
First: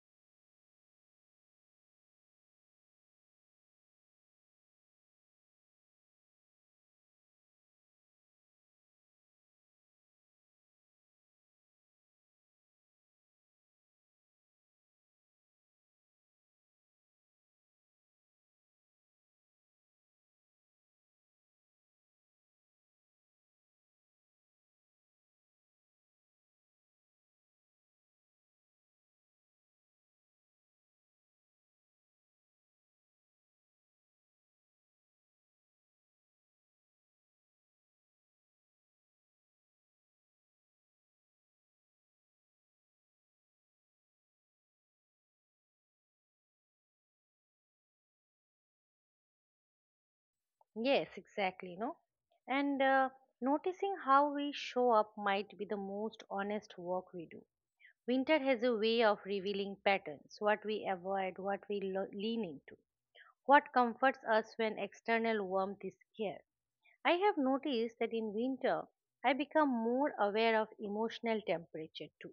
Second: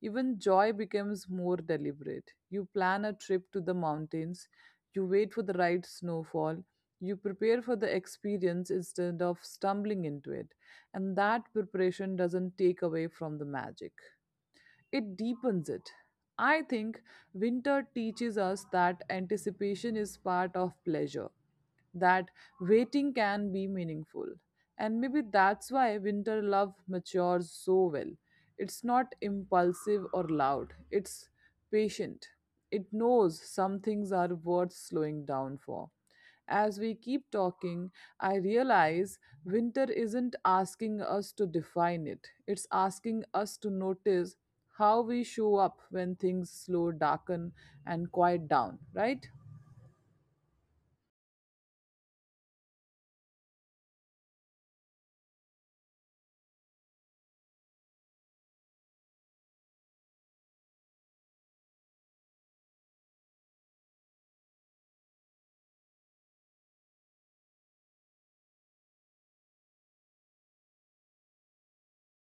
S1: Even joy becomes more deliberate. You plan a trip to the mountains, you wait for the right snowfall, you prepare for the experience instead of stumbling into it, and that preparation doesn't take away from the magic, it deepens it. I think winter teaches us that anticipation is part of pleasure, that waiting can be meaningful. And maybe that's why winter love matures so well. It's not impulsive or loud, it's patient. It knows some things are worth slowing down for. As we keep talking, I realize winter isn't asking us to define it, it's asking us to notice how we show up when things slow, darken, and quiet down, right?
S2: Yes, exactly, no? And noticing how we show up might be the most honest work we do. Winter has a way of revealing patterns, what we avoid, what we lean into. What comforts us when external warmth is scarce? I have noticed that in winter, I become more aware of emotional temperature too,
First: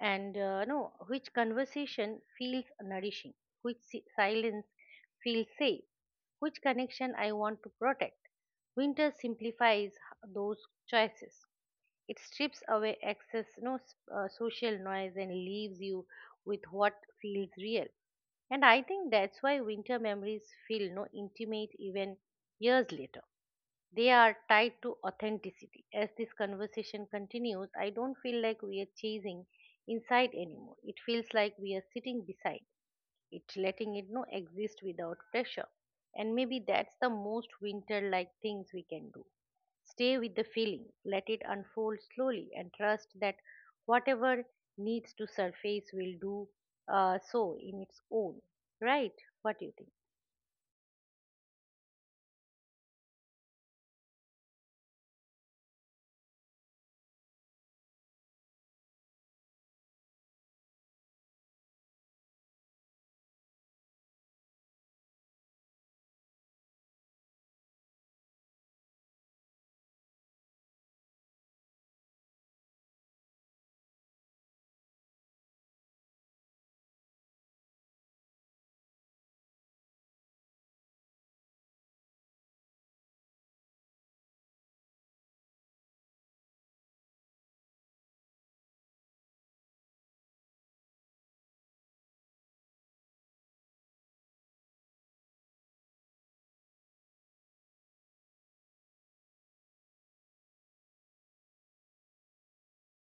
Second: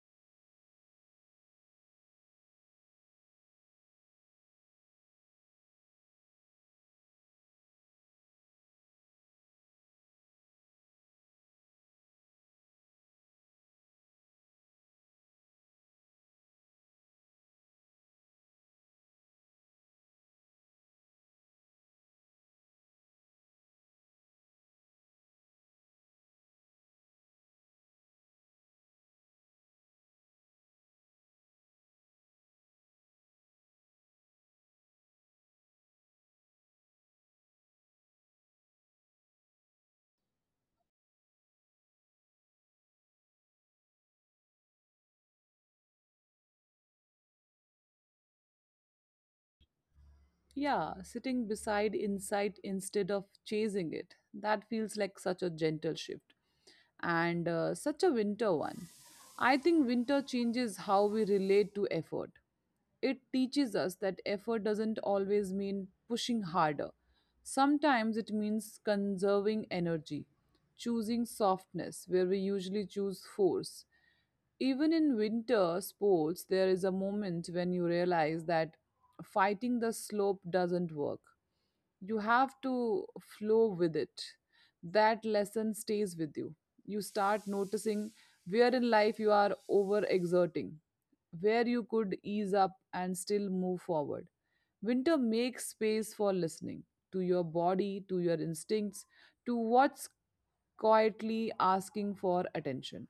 S2: and no, which conversation feels nourishing, which silence feels safe, which connection I want to protect. Winter simplifies those choices. It strips away excess, no s- social noise, and leaves you with what feels real. And I think that's why winter memories feel no intimate even years later. They are tied to authenticity. As this conversation continues, I don't feel like we are chasing inside anymore. It feels like we are sitting beside it, letting it exist without pressure. And maybe that's the most winter like things we can do. Stay with the feeling, let it unfold slowly, and trust that whatever needs to surface will do so in its own. Right? What do you think?
S1: Yeah, sitting beside insight instead of chasing it. That feels like such a gentle shift, and such a winter one. I think winter changes how we relate to effort. It teaches us that effort doesn't always mean pushing harder. Sometimes it means conserving energy, choosing softness where we usually choose force. Even in winter sports, there is a moment when you realize that fighting the slope doesn't work, you have to flow with it. That lesson stays with you. You start noticing where in life you are overexerting, where you could ease up and still move forward. Winter makes space for listening to your body, to your instincts, to what's quietly asking for attention.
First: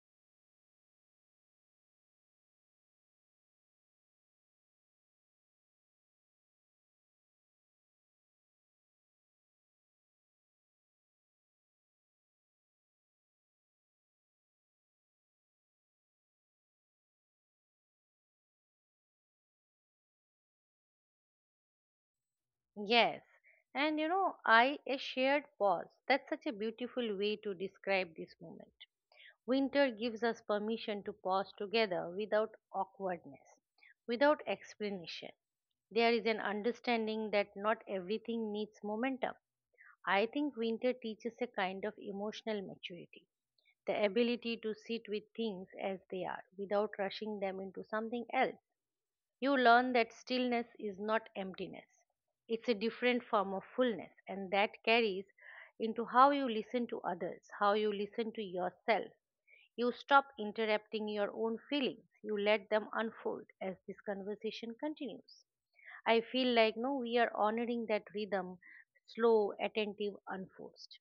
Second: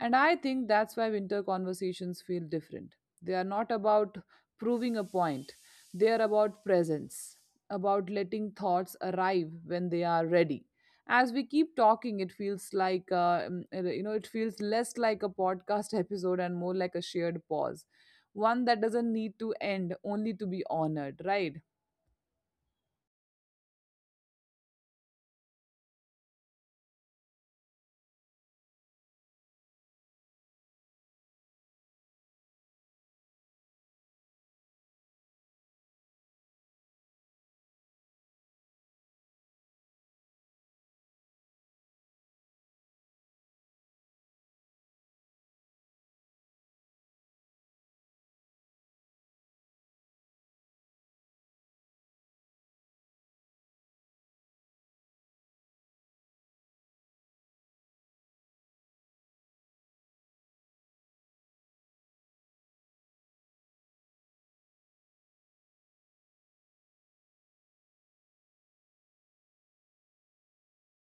S1: And I think that's why winter conversations feel different. They are not about proving a point. They are about presence, about letting thoughts arrive when they are ready. As we keep talking, it feels like, it feels less like a podcast episode and more like a shared pause. One that doesn't need to end, only to be honored, right?
S2: Yes. And you know, I, a shared pause. That's such a beautiful way to describe this moment. Winter gives us permission to pause together without awkwardness, without explanation. There is an understanding that not everything needs momentum. I think winter teaches a kind of emotional maturity, the ability to sit with things as they are without rushing them into something else. You learn that stillness is not emptiness, it's a different form of fullness, and that carries into how you listen to others, how you listen to yourself, you stop interrupting your own feelings. You let them unfold as this conversation continues. I feel like no, we are honoring that rhythm, slow, attentive, unforced.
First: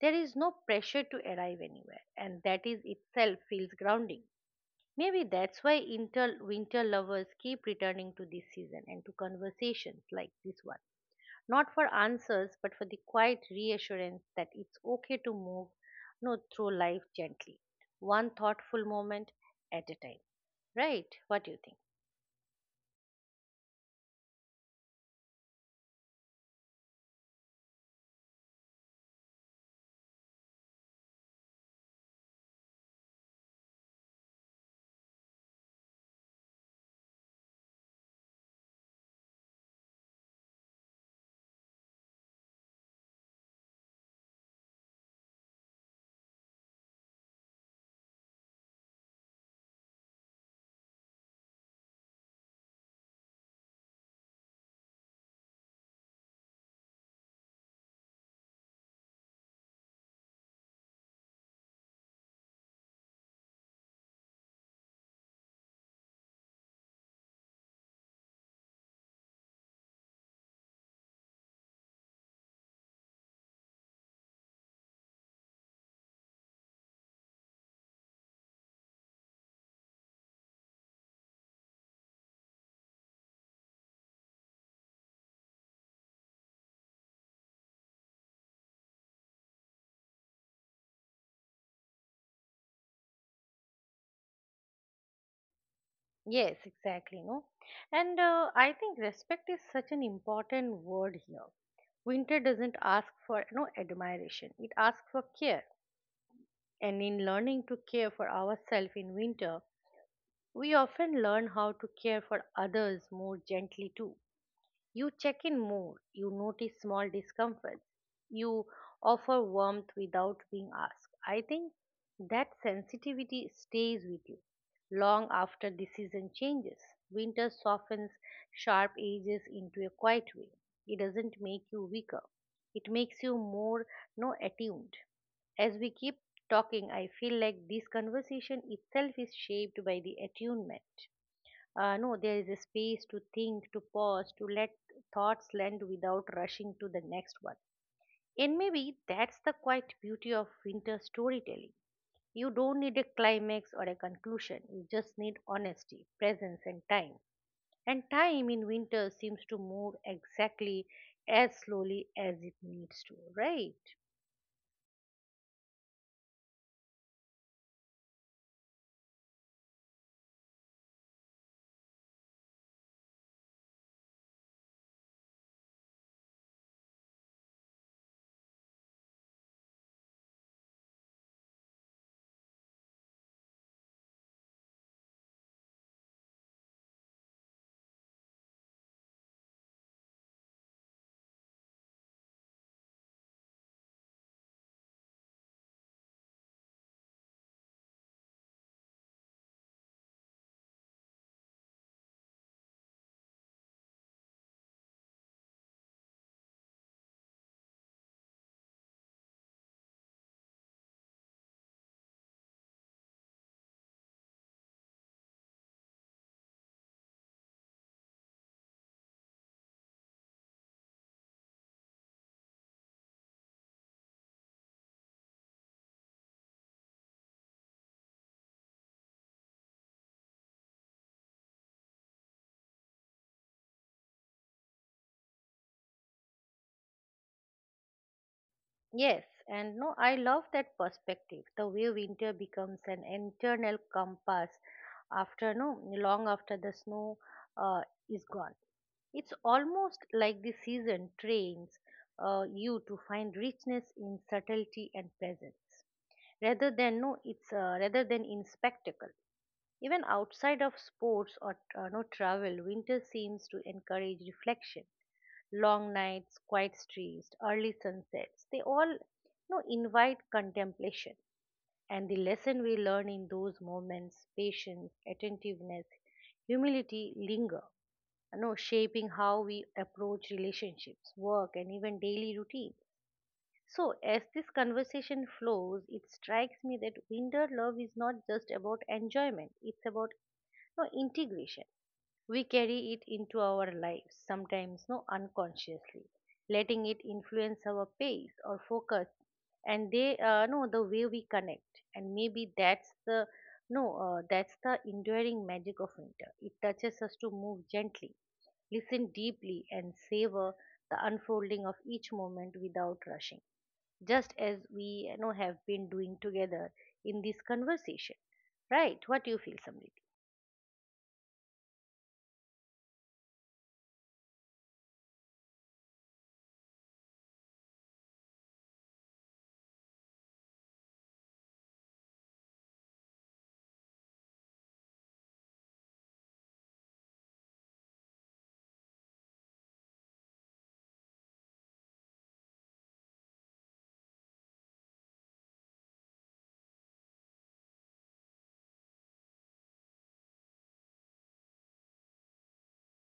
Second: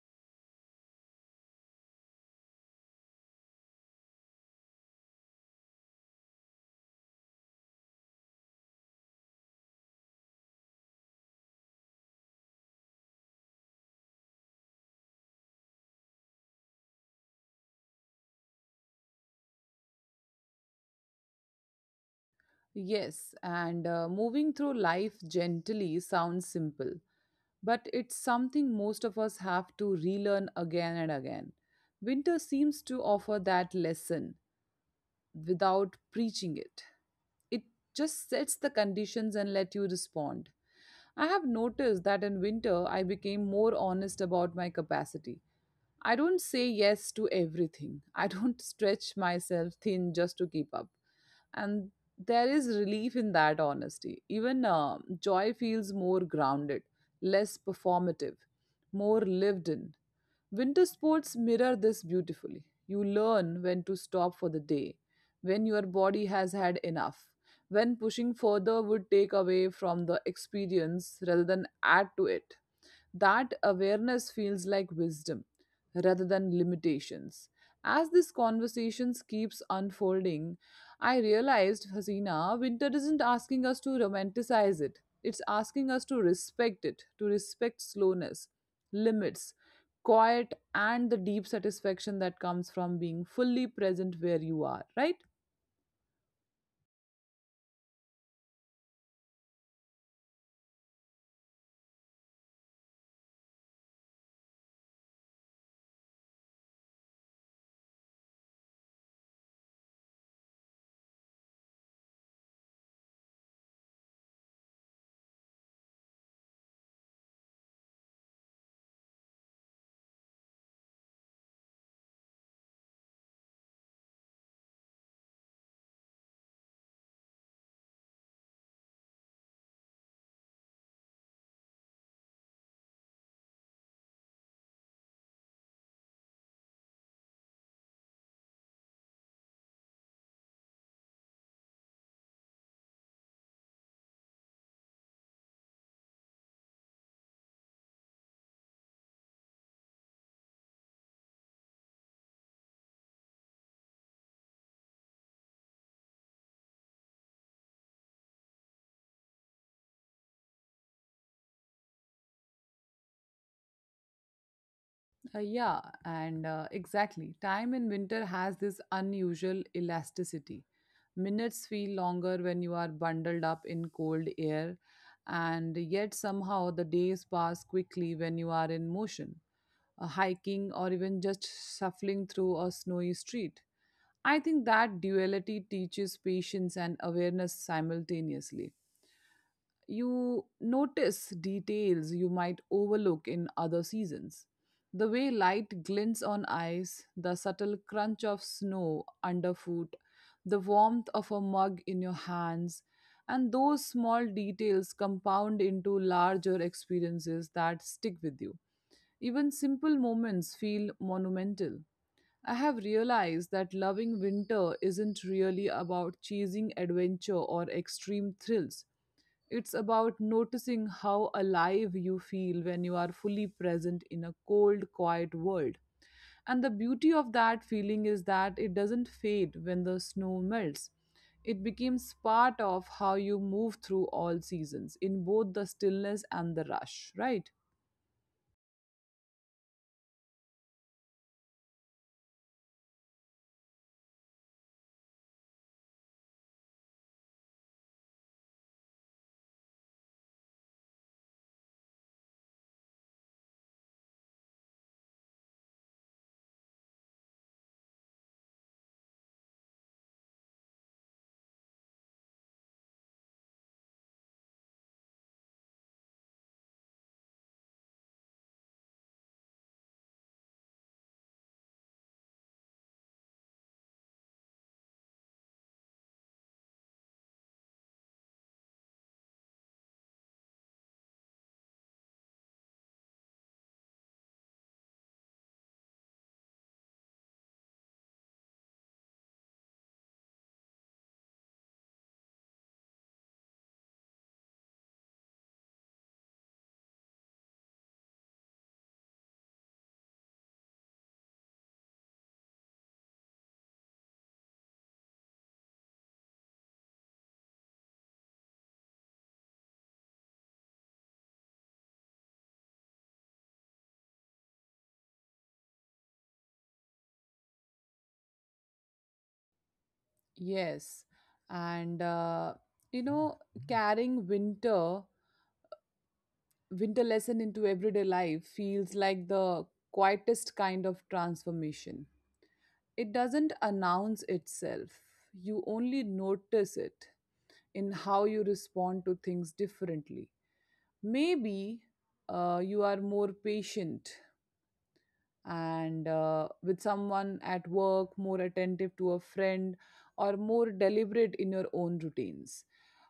S2: There is no pressure to arrive anywhere, and that is itself feels grounding. Maybe that's why winter lovers keep returning to this season and to conversations like this one, not for answers, but for the quiet reassurance that it's okay to move, no, through life gently, one thoughtful moment at a time. Right? What do you think?
S1: Yes, and moving through life gently sounds simple, but it's something most of us have to relearn again and again. Winter seems to offer that lesson without preaching it. It just sets the conditions and let you respond. I have noticed that in winter I became more honest about my capacity. I don't say yes to everything. I don't stretch myself thin just to keep up. And there is relief in that honesty. Even joy feels more grounded, less performative, more lived in. Winter sports mirror this beautifully. You learn when to stop for the day, when your body has had enough, when pushing further would take away from the experience rather than add to it. That awareness feels like wisdom rather than limitations. As this conversation keeps unfolding, I realized, Hasina, winter isn't asking us to romanticize it. It's asking us to respect it, to respect slowness, limits, quiet, and the deep satisfaction that comes from being fully present where you are, right?
S2: Yes, exactly. No, and I think respect is such an important word here. Winter doesn't ask for no admiration; it asks for care. And in learning to care for ourselves in winter, we often learn how to care for others more gently too. You check in more, you notice small discomforts, you offer warmth without being asked. I think that sensitivity stays with you long after the season changes. Winter softens sharp edges into a quiet way. It doesn't make you weaker, it makes you more no attuned. As we keep talking, I feel like this conversation itself is shaped by the attunement, no, there is a space to think, to pause, to let thoughts land without rushing to the next one. And maybe that's the quite beauty of winter storytelling. You don't need a climax or a conclusion, you just need honesty, presence, and time. And time in winter seems to move exactly as slowly as it needs to, right?
S1: Yeah, and exactly. Time in winter has this unusual elasticity. Minutes feel longer when you are bundled up in cold air, and yet somehow the days pass quickly when you are in motion, hiking, or even just shuffling through a snowy street. I think that duality teaches patience and awareness simultaneously. You notice details you might overlook in other seasons. The way light glints on ice, the subtle crunch of snow underfoot, the warmth of a mug in your hands, and those small details compound into larger experiences that stick with you. Even simple moments feel monumental. I have realized that loving winter isn't really about chasing adventure or extreme thrills. It's about noticing how alive you feel when you are fully present in a cold, quiet world. And the beauty of that feeling is that it doesn't fade when the snow melts. It becomes part of how you move through all seasons, in both the stillness and the rush, right?
S2: Yes, and no, I love that perspective. The way winter becomes an internal compass after, no long after the snow uh, is gone. It's almost like the season trains you to find richness in subtlety and presence, rather than no, it's rather than in spectacle. Even outside of sports or no travel, winter seems to encourage reflection. Long nights, quiet streets, early sunsets, they all, you know, invite contemplation. And the lesson we learn in those moments, patience, attentiveness, humility linger, you know, shaping how we approach relationships, work, and even daily routine. So, as this conversation flows, it strikes me that winter love is not just about enjoyment, it's about no integration. We carry it into our lives sometimes no unconsciously, letting it influence our pace or focus, and they no the way we connect. And maybe that's the no that's the enduring magic of winter. It touches us to move gently, listen deeply, and savor the unfolding of each moment without rushing, just as we have been doing together in this conversation, right? What do you feel, Samriti?
S1: Yes. And, you know, carrying winter lesson into everyday life feels like the quietest kind of transformation. It doesn't announce itself, you only notice it in how you respond to things differently. Maybe you are more patient and with someone at work, more attentive to a friend, or more deliberate in your own routines.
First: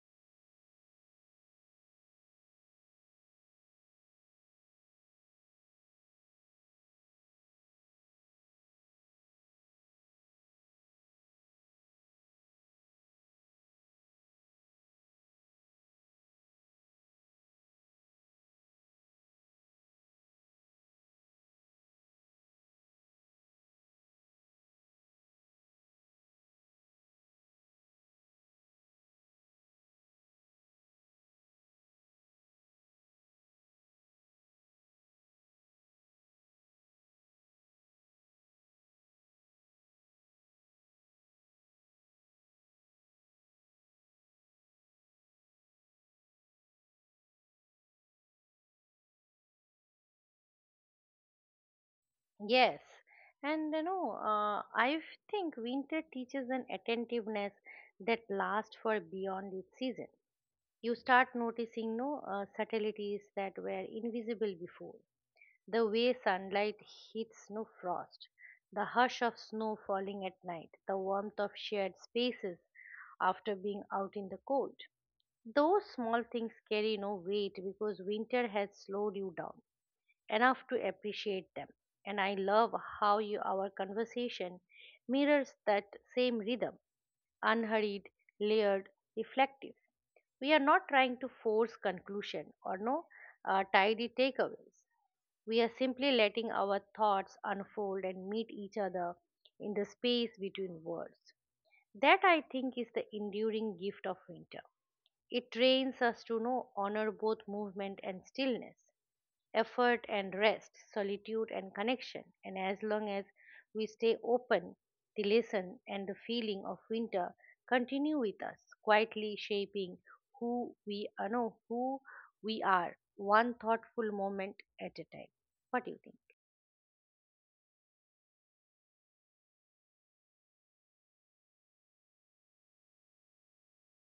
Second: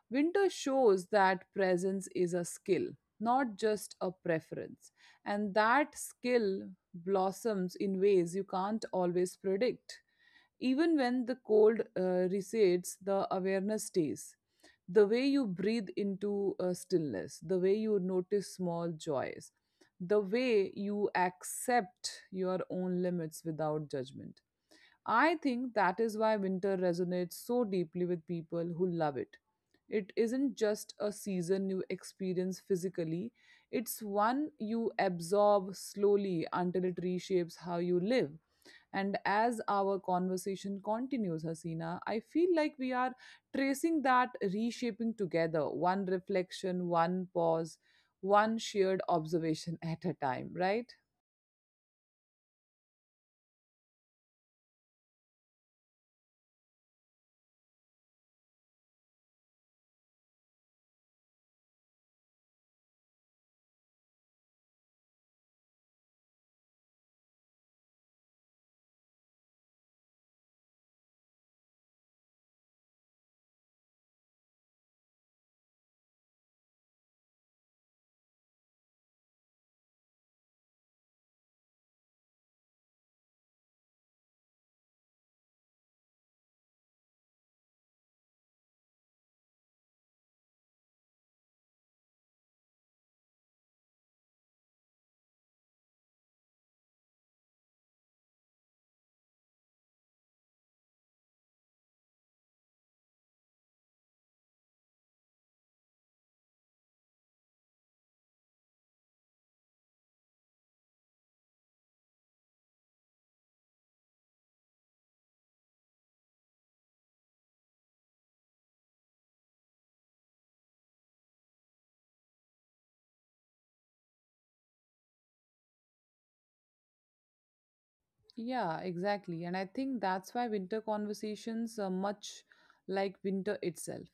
S1: Winter shows that presence is a skill, not just a preference. And that skill blossoms in ways you can't always predict. Even when the cold recedes, the awareness stays. The way you breathe into stillness, the way you notice small joys, the way you accept your own limits without judgment. I think that is why winter resonates so deeply with people who love it. It isn't just a season you experience physically, it's one you absorb slowly until it reshapes how you live. And as our conversation continues, Hasina, I feel like we are tracing that reshaping together, one reflection, one pause, one shared observation at a time, right?
S2: Yes, and I think winter teaches an attentiveness that lasts for beyond its season. You start noticing no subtleties that were invisible before. The way sunlight hits no frost, the hush of snow falling at night, the warmth of shared spaces after being out in the cold. Those small things carry no weight because winter has slowed you down enough to appreciate them. And I love how you, our conversation mirrors that same rhythm, unhurried, layered, reflective. We are not trying to force conclusion or no tidy takeaways. We are simply letting our thoughts unfold and meet each other in the space between words. That, I think, is the enduring gift of winter. It trains us to know, honor both movement and stillness, effort and rest, solitude and connection. And as long as we stay open, the lesson and the feeling of winter continue with us, quietly shaping who we are, no, who we are, one thoughtful moment at a time. What do you think?
S1: Yeah, exactly. And I think that's why winter conversations are much like winter itself,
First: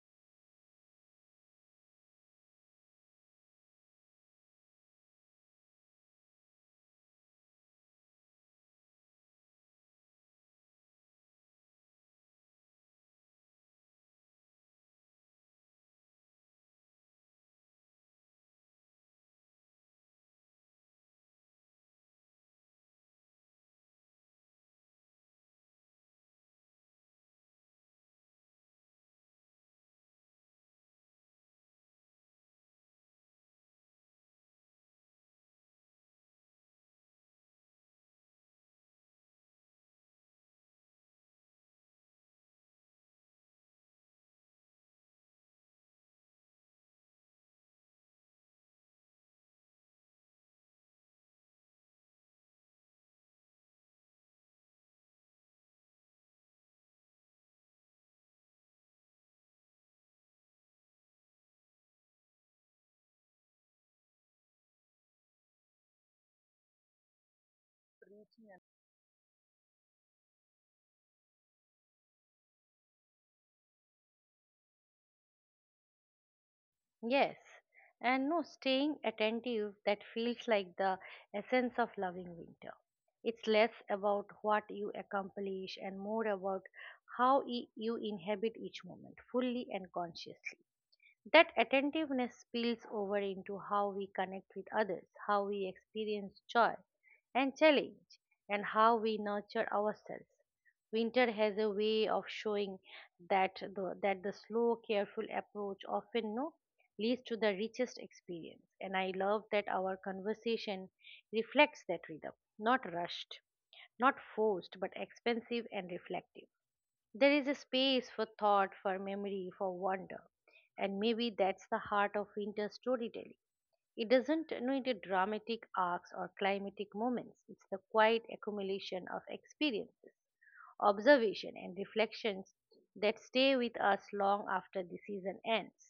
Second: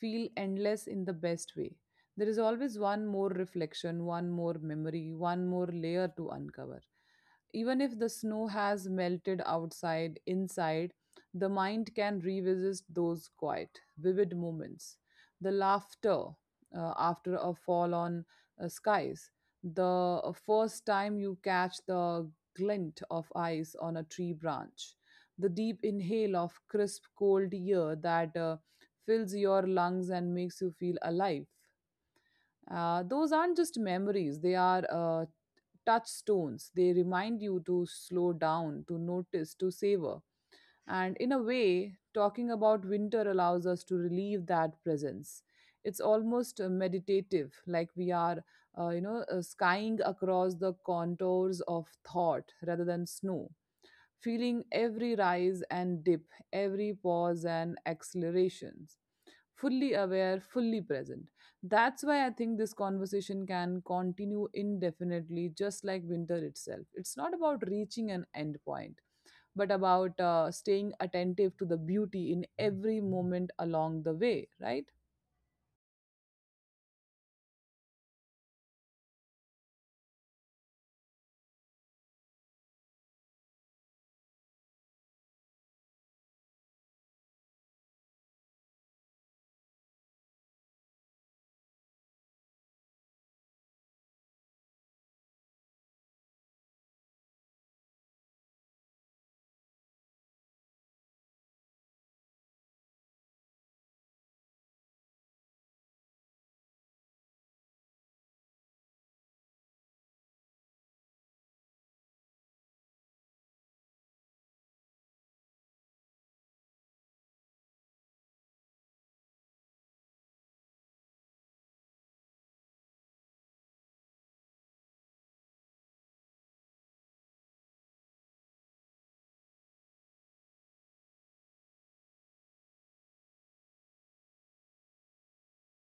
S1: feel endless in the best way. There is always one more reflection, one more memory, one more layer to uncover. Even if the snow has melted outside, inside, the mind can revisit those quiet, vivid moments. The laughter after a fall on skies, the first time you catch the glint of ice on a tree branch, the deep inhale of crisp, cold air that fills your lungs and makes you feel alive. Those aren't just memories, they are touchstones. They remind you to slow down, to notice, to savor. And in a way, talking about winter allows us to relieve that presence. It's almost meditative, like we are, skying across the contours of thought rather than snow, feeling every rise and dip, every pause and accelerations fully aware, fully present. That's why I think this conversation can continue indefinitely, just like winter itself. It's not about reaching an end point, but about staying attentive to the beauty in every moment along the way, right?
S2: Yes, and no, staying attentive, that feels like the essence of loving winter. It's less about what you accomplish and more about how you inhabit each moment fully and consciously. That attentiveness spills over into how we connect with others, how we experience joy and challenge, and how we nurture ourselves. Winter has a way of showing that the slow, careful approach often no leads to the richest experience. And I love that our conversation reflects that rhythm, not rushed, not forced, but expensive and reflective. There is a space for thought, for memory, for wonder. And maybe that's the heart of winter storytelling. It doesn't need a dramatic arcs or climatic moments. It's the quiet accumulation of experiences, observation, and reflections that stay with us long after the season ends.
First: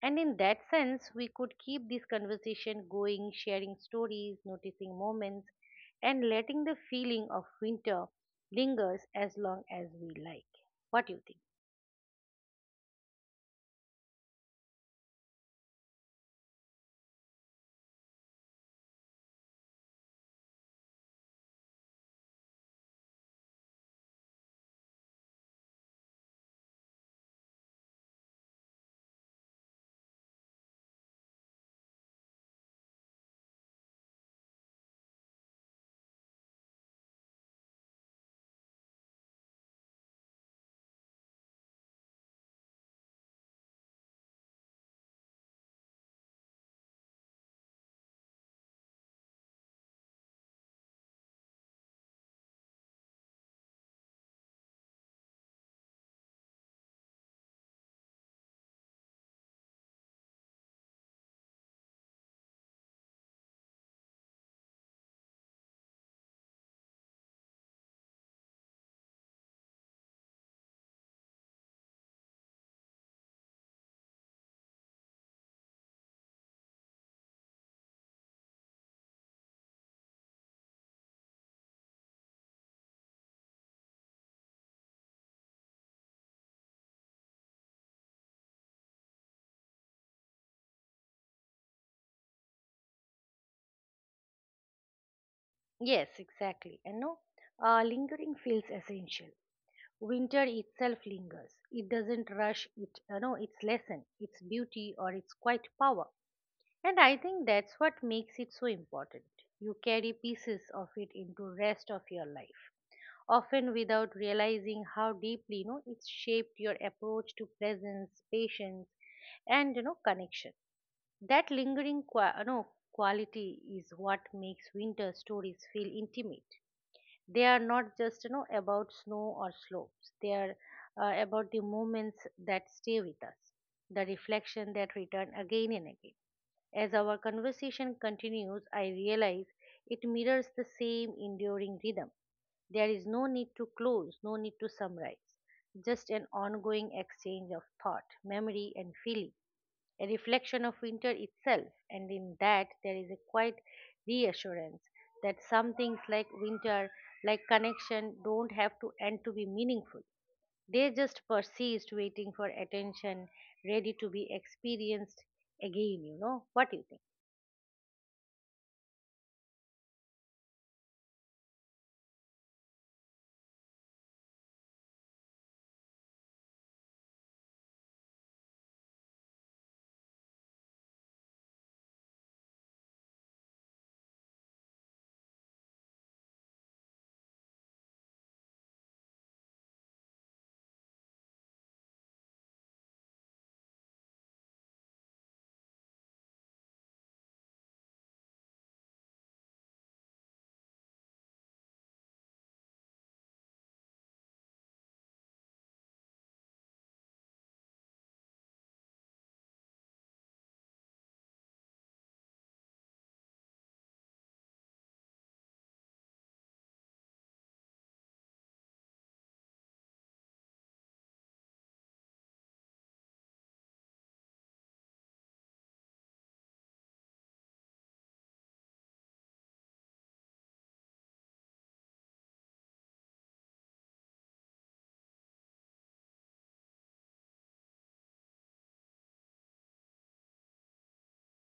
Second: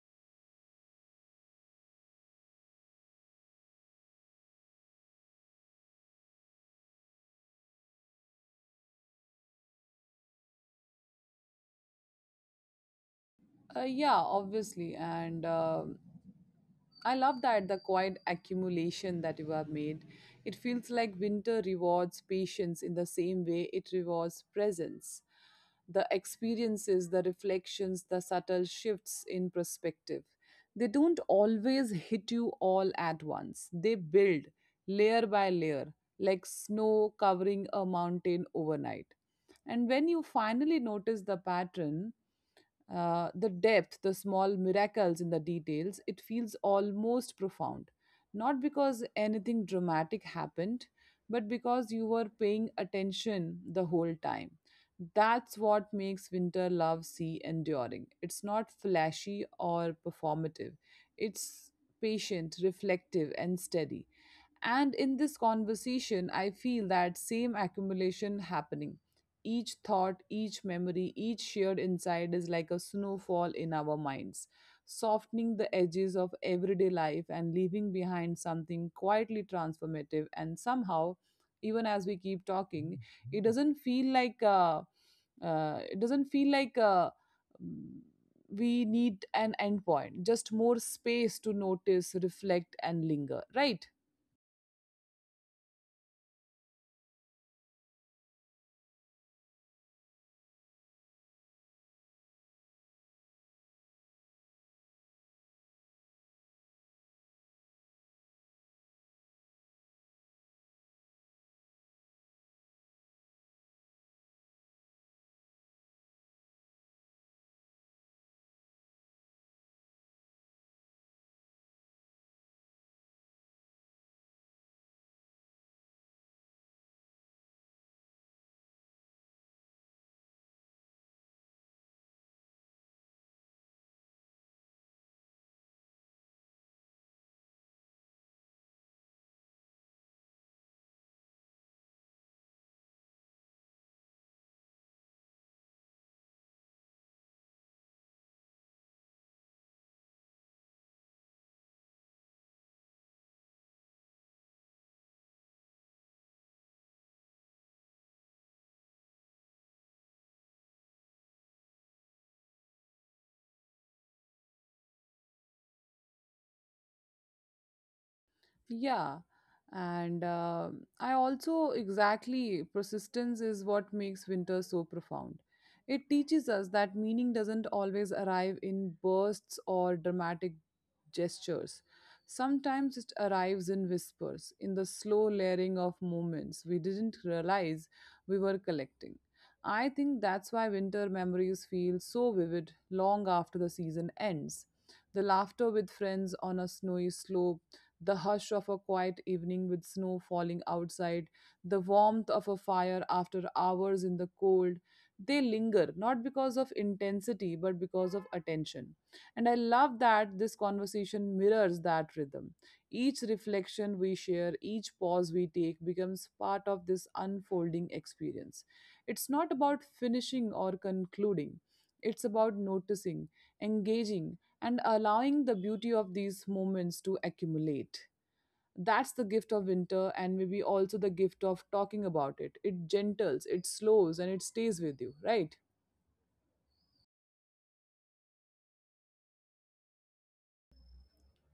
S2: And in that sense, we could keep this conversation going, sharing stories, noticing moments, and letting the feeling of winter lingers as long as we like. What do you think?
S1: Yeah, obviously. And I love that the quiet accumulation that you have made. It feels like winter rewards patience in the same way it rewards presence. The experiences, the reflections, the subtle shifts in perspective. They don't always hit you all at once. They build layer by layer, like snow covering a mountain overnight. And when you finally notice the pattern, the depth, the small miracles in the details, it feels almost profound. Not because anything dramatic happened, but because you were paying attention the whole time. That's what makes winter love sea enduring. It's not flashy or performative, it's patient, reflective, and steady. And in this conversation, I feel that same accumulation happening. Each thought, each memory, each shared insight is like a snowfall in our minds, softening the edges of everyday life and leaving behind something quietly transformative. And somehow, even as we keep talking, it doesn't feel like uh, it doesn't feel like mm, we need an endpoint, just more space to notice, reflect, and linger, right?
S2: Yes, exactly. And no, lingering feels essential. Winter itself lingers. It doesn't rush it, its lesson, its beauty, or its quiet power. And I think that's what makes it so important. You carry pieces of it into rest of your life, often without realizing how deeply it's shaped your approach to presence, patience, and connection. That lingering quality is what makes winter stories feel intimate. They are not just about snow or slopes. They are about the moments that stay with us, the reflection that return again and again. As our conversation continues, I realize it mirrors the same enduring rhythm. There is no need to close, no need to summarize, just an ongoing exchange of thought, memory, and feeling, a reflection of winter itself. And in that there is a quiet reassurance that some things, like winter, like connection, don't have to end to be meaningful. They just persist, waiting for attention, ready to be experienced again, you know. What do you think?
S1: Yeah. And I also exactly persistence is what makes winter so profound. It teaches us that meaning doesn't always arrive in bursts or dramatic gestures. Sometimes it arrives in whispers, in the slow layering of moments we didn't realize we were collecting. I think that's why winter memories feel so vivid long after the season ends. The laughter with friends on a snowy slope the hush of a quiet evening with snow falling outside, the warmth of a fire after hours in the cold. They linger not because of intensity but because of attention. And I love that this conversation mirrors that rhythm. Each reflection we share, each pause we take becomes part of this unfolding experience. It's not about finishing or concluding, it's about noticing, engaging, and allowing the beauty of these moments to accumulate. That's the gift of winter, and maybe also the gift of talking about it. It gentles, it slows, and it stays with you, right?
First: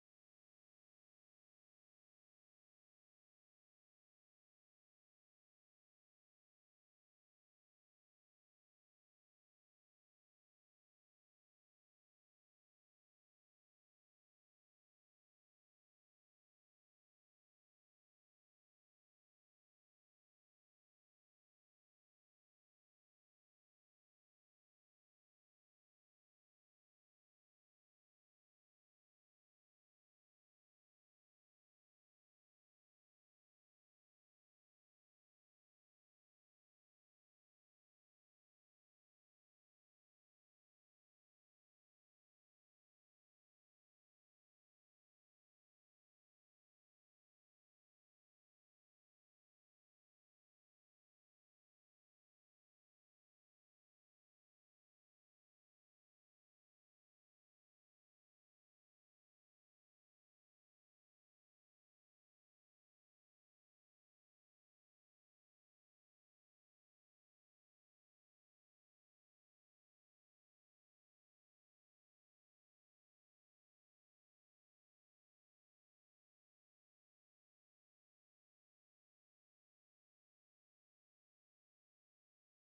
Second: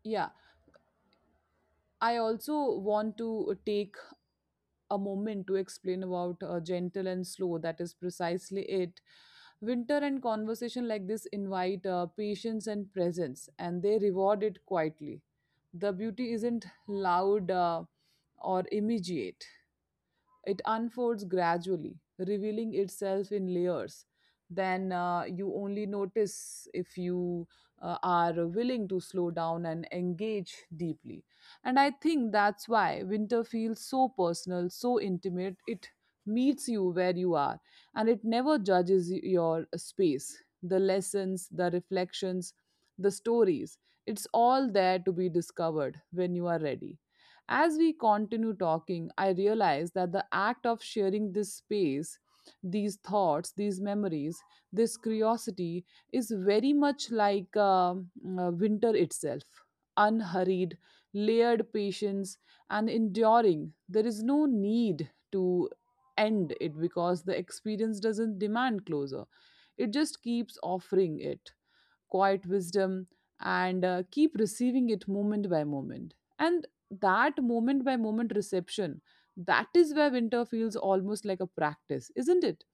S1: Yeah. I also want to take a moment to explain about gentle and slow. That is precisely it. Winter and conversation like this invite patience and presence, and they reward it quietly. The beauty isn't loud or immediate, it unfolds gradually, revealing itself in layers. Then you only notice if you are willing to slow down and engage deeply. And I think that's why winter feels so personal, so intimate. It meets you where you are and it never judges your space. The lessons, the reflections, the stories, it's all there to be discovered when you are ready. As we continue talking, I realize that the act of sharing this space, these thoughts, these memories, this curiosity is very much like winter itself unhurried, layered patience, and enduring. There is no need to end it because the experience doesn't demand closure, it just keeps offering it quiet wisdom, and keep receiving it moment by moment. And that moment by moment reception, that is where winter feels almost like a practice, isn't it?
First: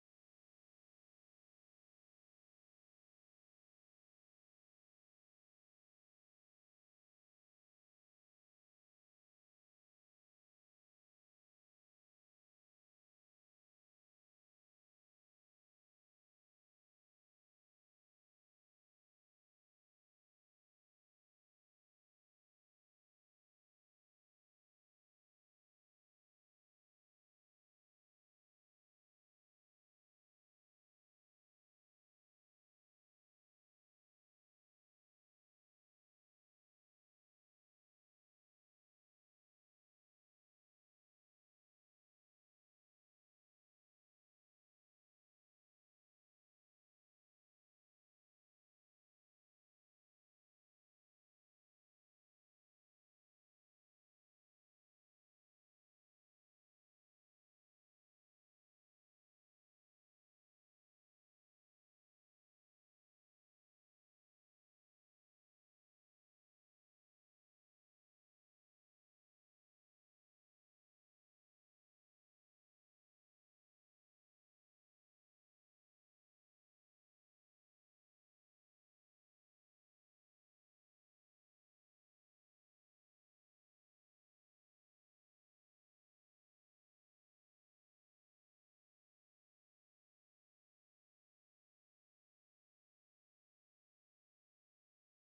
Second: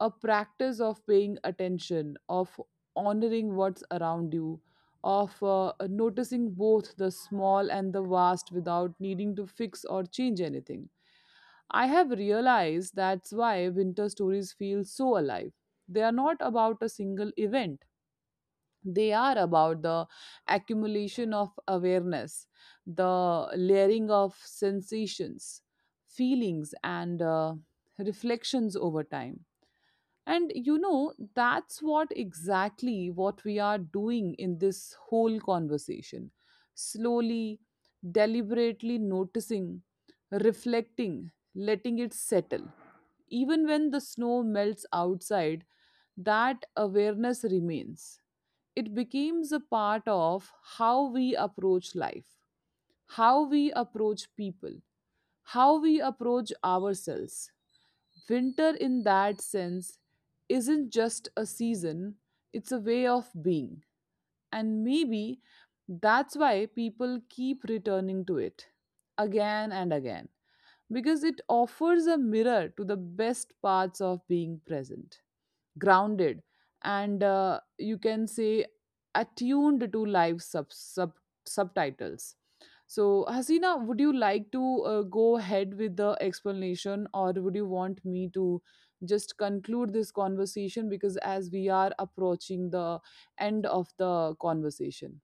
S1: A practice of paying attention, of honoring what's around you, of noticing both the small and the vast without needing to fix or change anything. I have realized that's why winter stories feel so alive. They are not about a single event they are about the accumulation of awareness, the layering of sensations, feelings, and reflections over time and you know that's what exactly what we are doing in this whole conversation slowly deliberately noticing reflecting letting it settle even when the snow melts outside that awareness remains it becomes a part of how we approach life how we approach people how we approach ourselves. Winter, in that sense, isn't just a season, it's a way of being. And maybe that's why people keep returning to it again and again, because it offers a mirror to the best parts of being present, grounded, and you can say attuned to life's subtitles. So, Hasina, would you like to go ahead with the explanation or would you want me to just conclude this conversation? Because as we are approaching the end of the conversation,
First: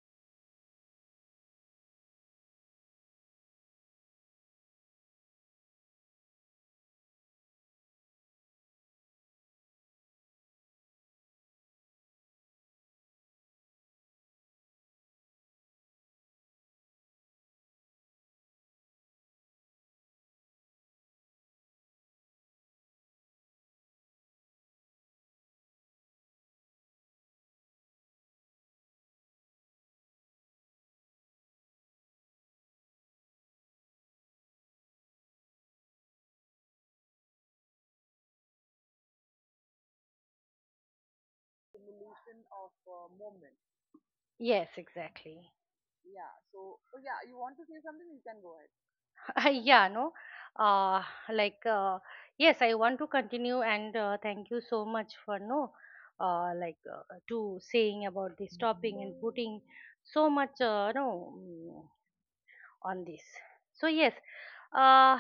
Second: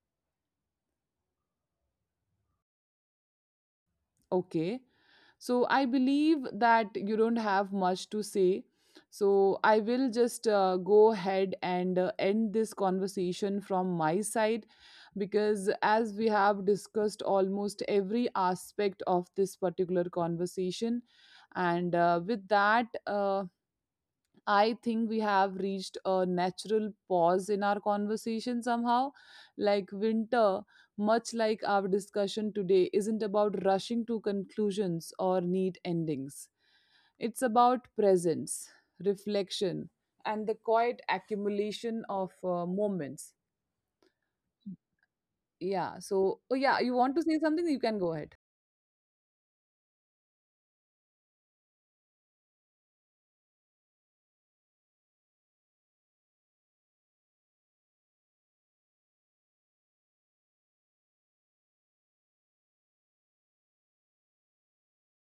S1: okay. So I believe that you don't have much to say. So I will just go ahead and end this conversation from my side because as we have discussed almost every aspect of this particular conversation and with that, I think we have reached a natural pause in our conversation somehow. Like winter, much like our discussion today, isn't about rushing to conclusions or neat endings. It's about presence, reflection, and the quiet accumulation of moments.
S2: Yes, exactly.
S1: Yeah. So, oh yeah, you want to say something? You can go ahead.
S2: Yeah, no. Uh, like uh, yes, I want to continue, and thank you so much for no, like to saying about this topic and putting so much, no mm, on this. So yes, uh,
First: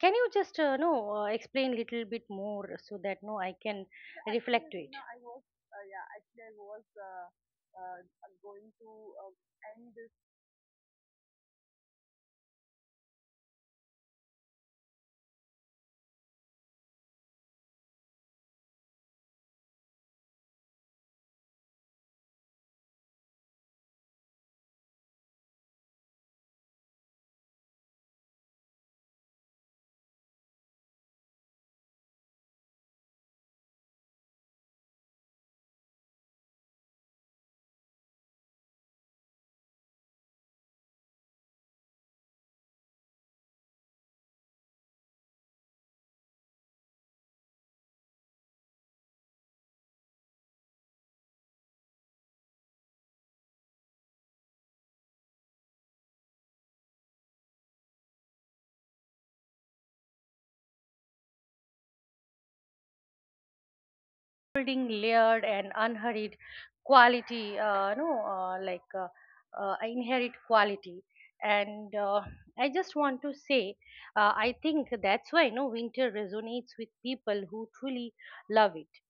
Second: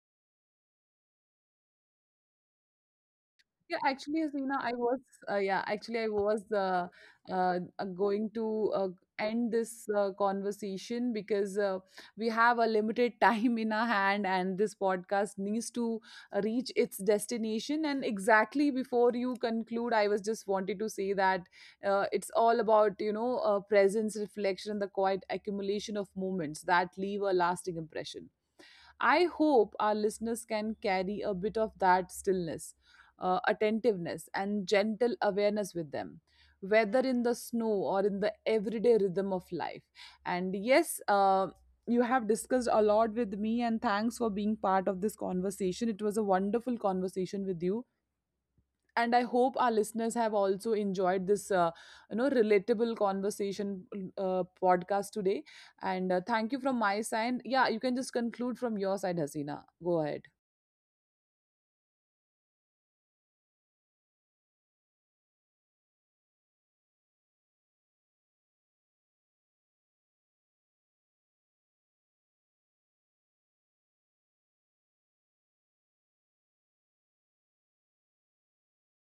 S2: can you just no explain little bit more, so that no I
S1: Yeah,
S2: can
S1: actually, Hasina,
S2: reflect
S1: I
S2: to it.
S1: was yeah, actually I was going to end this conversation because we have a limited time in our hand, and this podcast needs to reach its destination. And exactly before you conclude, I was just wanted to say that it's all about you know presence, reflection, and the quiet accumulation of moments that leave a lasting impression. I hope our listeners can carry a bit of that stillness, attentiveness, and gentle awareness with them, whether in the snow or in the everyday rhythm of life. And yes, you have discussed a lot with me, and thanks for being part of this conversation. It was a wonderful conversation with you and I hope our listeners have also enjoyed this you know relatable conversation podcast today and thank you from my side. Yeah, you can just conclude from your side, Hasina. Go ahead.
S2: Building layered and unhurried quality no like inherent quality, and I just want to say I think that's why no winter resonates with people who truly love it.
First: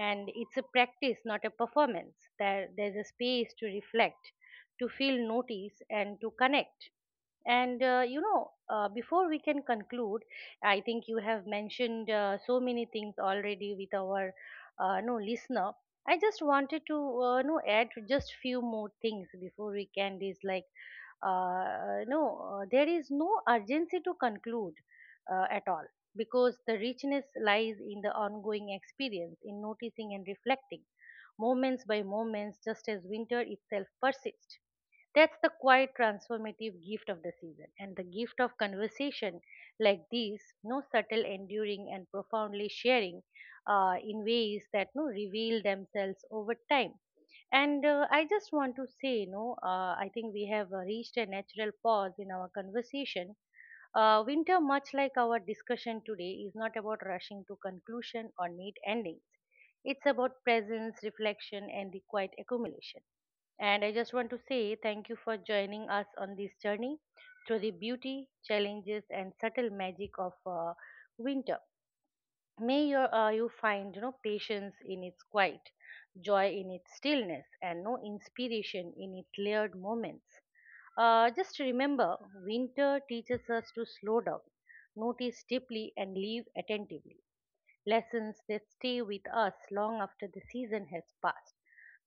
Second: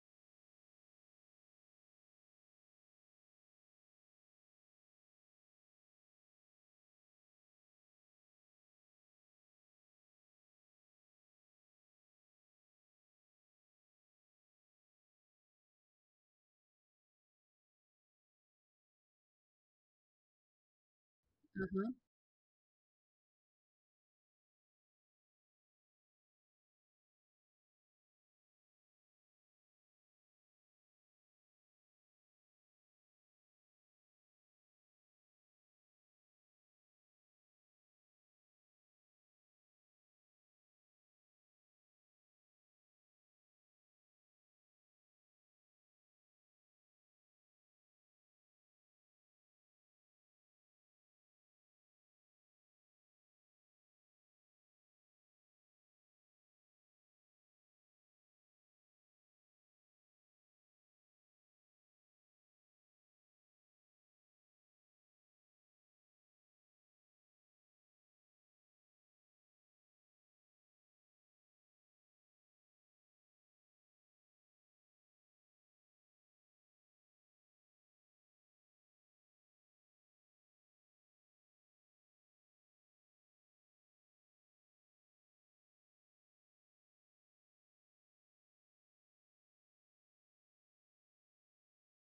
S2: And it's a practice, not a performance. There's a space to reflect, to feel, notice, and to connect. And before we can conclude, I think you have mentioned so many things already with our no listener. I just wanted to no add just few more things before we can. Is like
S1: Mhm.
S2: no, there is no urgency to conclude at all, because the richness lies in the ongoing experience, in noticing and reflecting, moments by moments, just as winter itself persists. That's the quite transformative gift of the season and the gift of conversation like these, no subtle, enduring, and profoundly sharing in ways that no reveal themselves over time. And I just want to say, no, I think we have reached a natural pause in our conversation. Winter, much like our discussion today, is not about rushing to conclusion or neat endings. It's about presence, reflection, and the quiet accumulation. And I just want to say thank you for joining us on this journey through the beauty, challenges, and subtle magic of winter. May your, you find patience in its quiet, joy in its stillness, and no inspiration in its layered moments. Just remember, winter teaches us to slow down, notice deeply, and live attentively. Lessons that stay with us long after the season has passed.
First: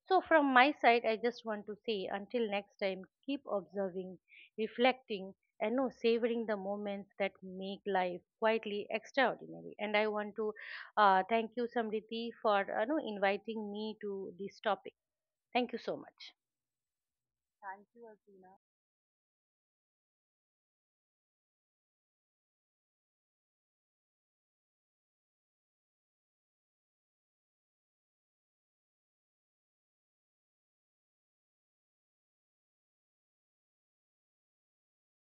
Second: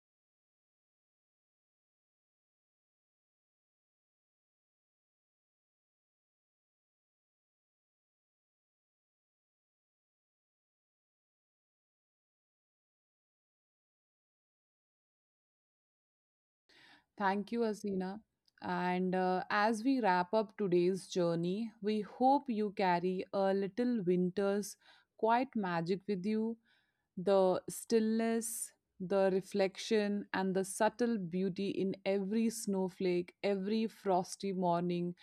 S2: So, from my side, I just want to say until next time, keep observing, reflecting, and no, savoring the moments that make life quietly extraordinary. And I want to thank you, Samriti, for no, inviting me to this topic. Thank you so much.
S1: Thank you, Asina. And as we wrap up today's journey, we hope you carry a little winter's quiet magic with you, the stillness, the reflection, and the subtle beauty in every snowflake, every frosty morning,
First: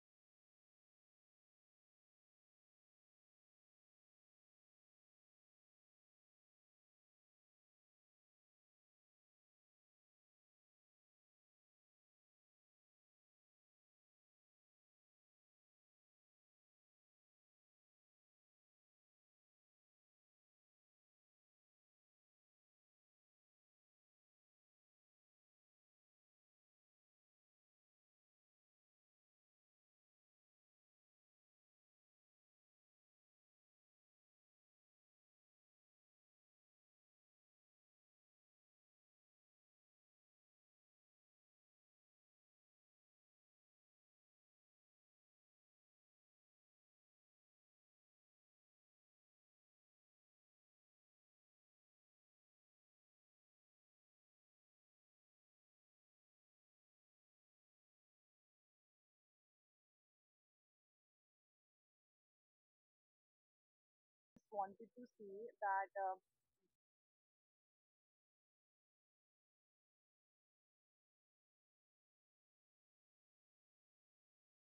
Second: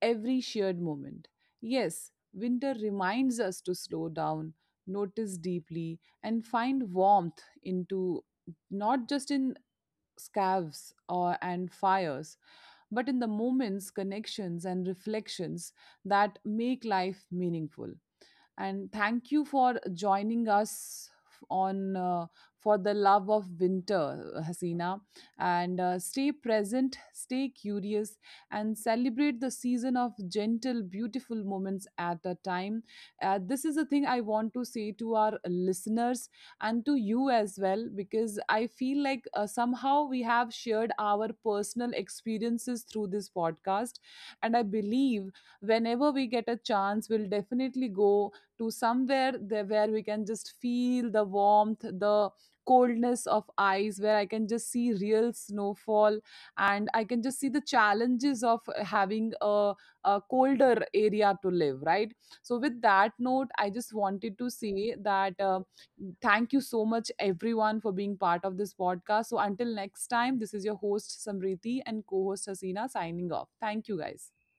S1: every shared moment. Yes, winter reminds us to slow down, notice deeply, and find warmth into not just in scaves or and fires, but in the moments, connections, and reflections that make life meaningful. And thank you for joining us on for the love of winter, Hasina. And stay present, stay curious, and celebrate the season of gentle beautiful moments at a time. This is a thing I want to say to our listeners and to you as well because I feel like somehow we have shared our personal experiences through this podcast and I believe whenever we get a chance, we'll definitely go to somewhere there where we can just feel the warmth, the coldness of ice, where I can just see real snowfall and I can just see the challenges of having a colder area to live, right? So, with that note, I just wanted to say that thank you so much, everyone, for being part of this podcast. So, until next time, this is your host, Samriti, and co host, Hasina, signing off. Thank you, guys.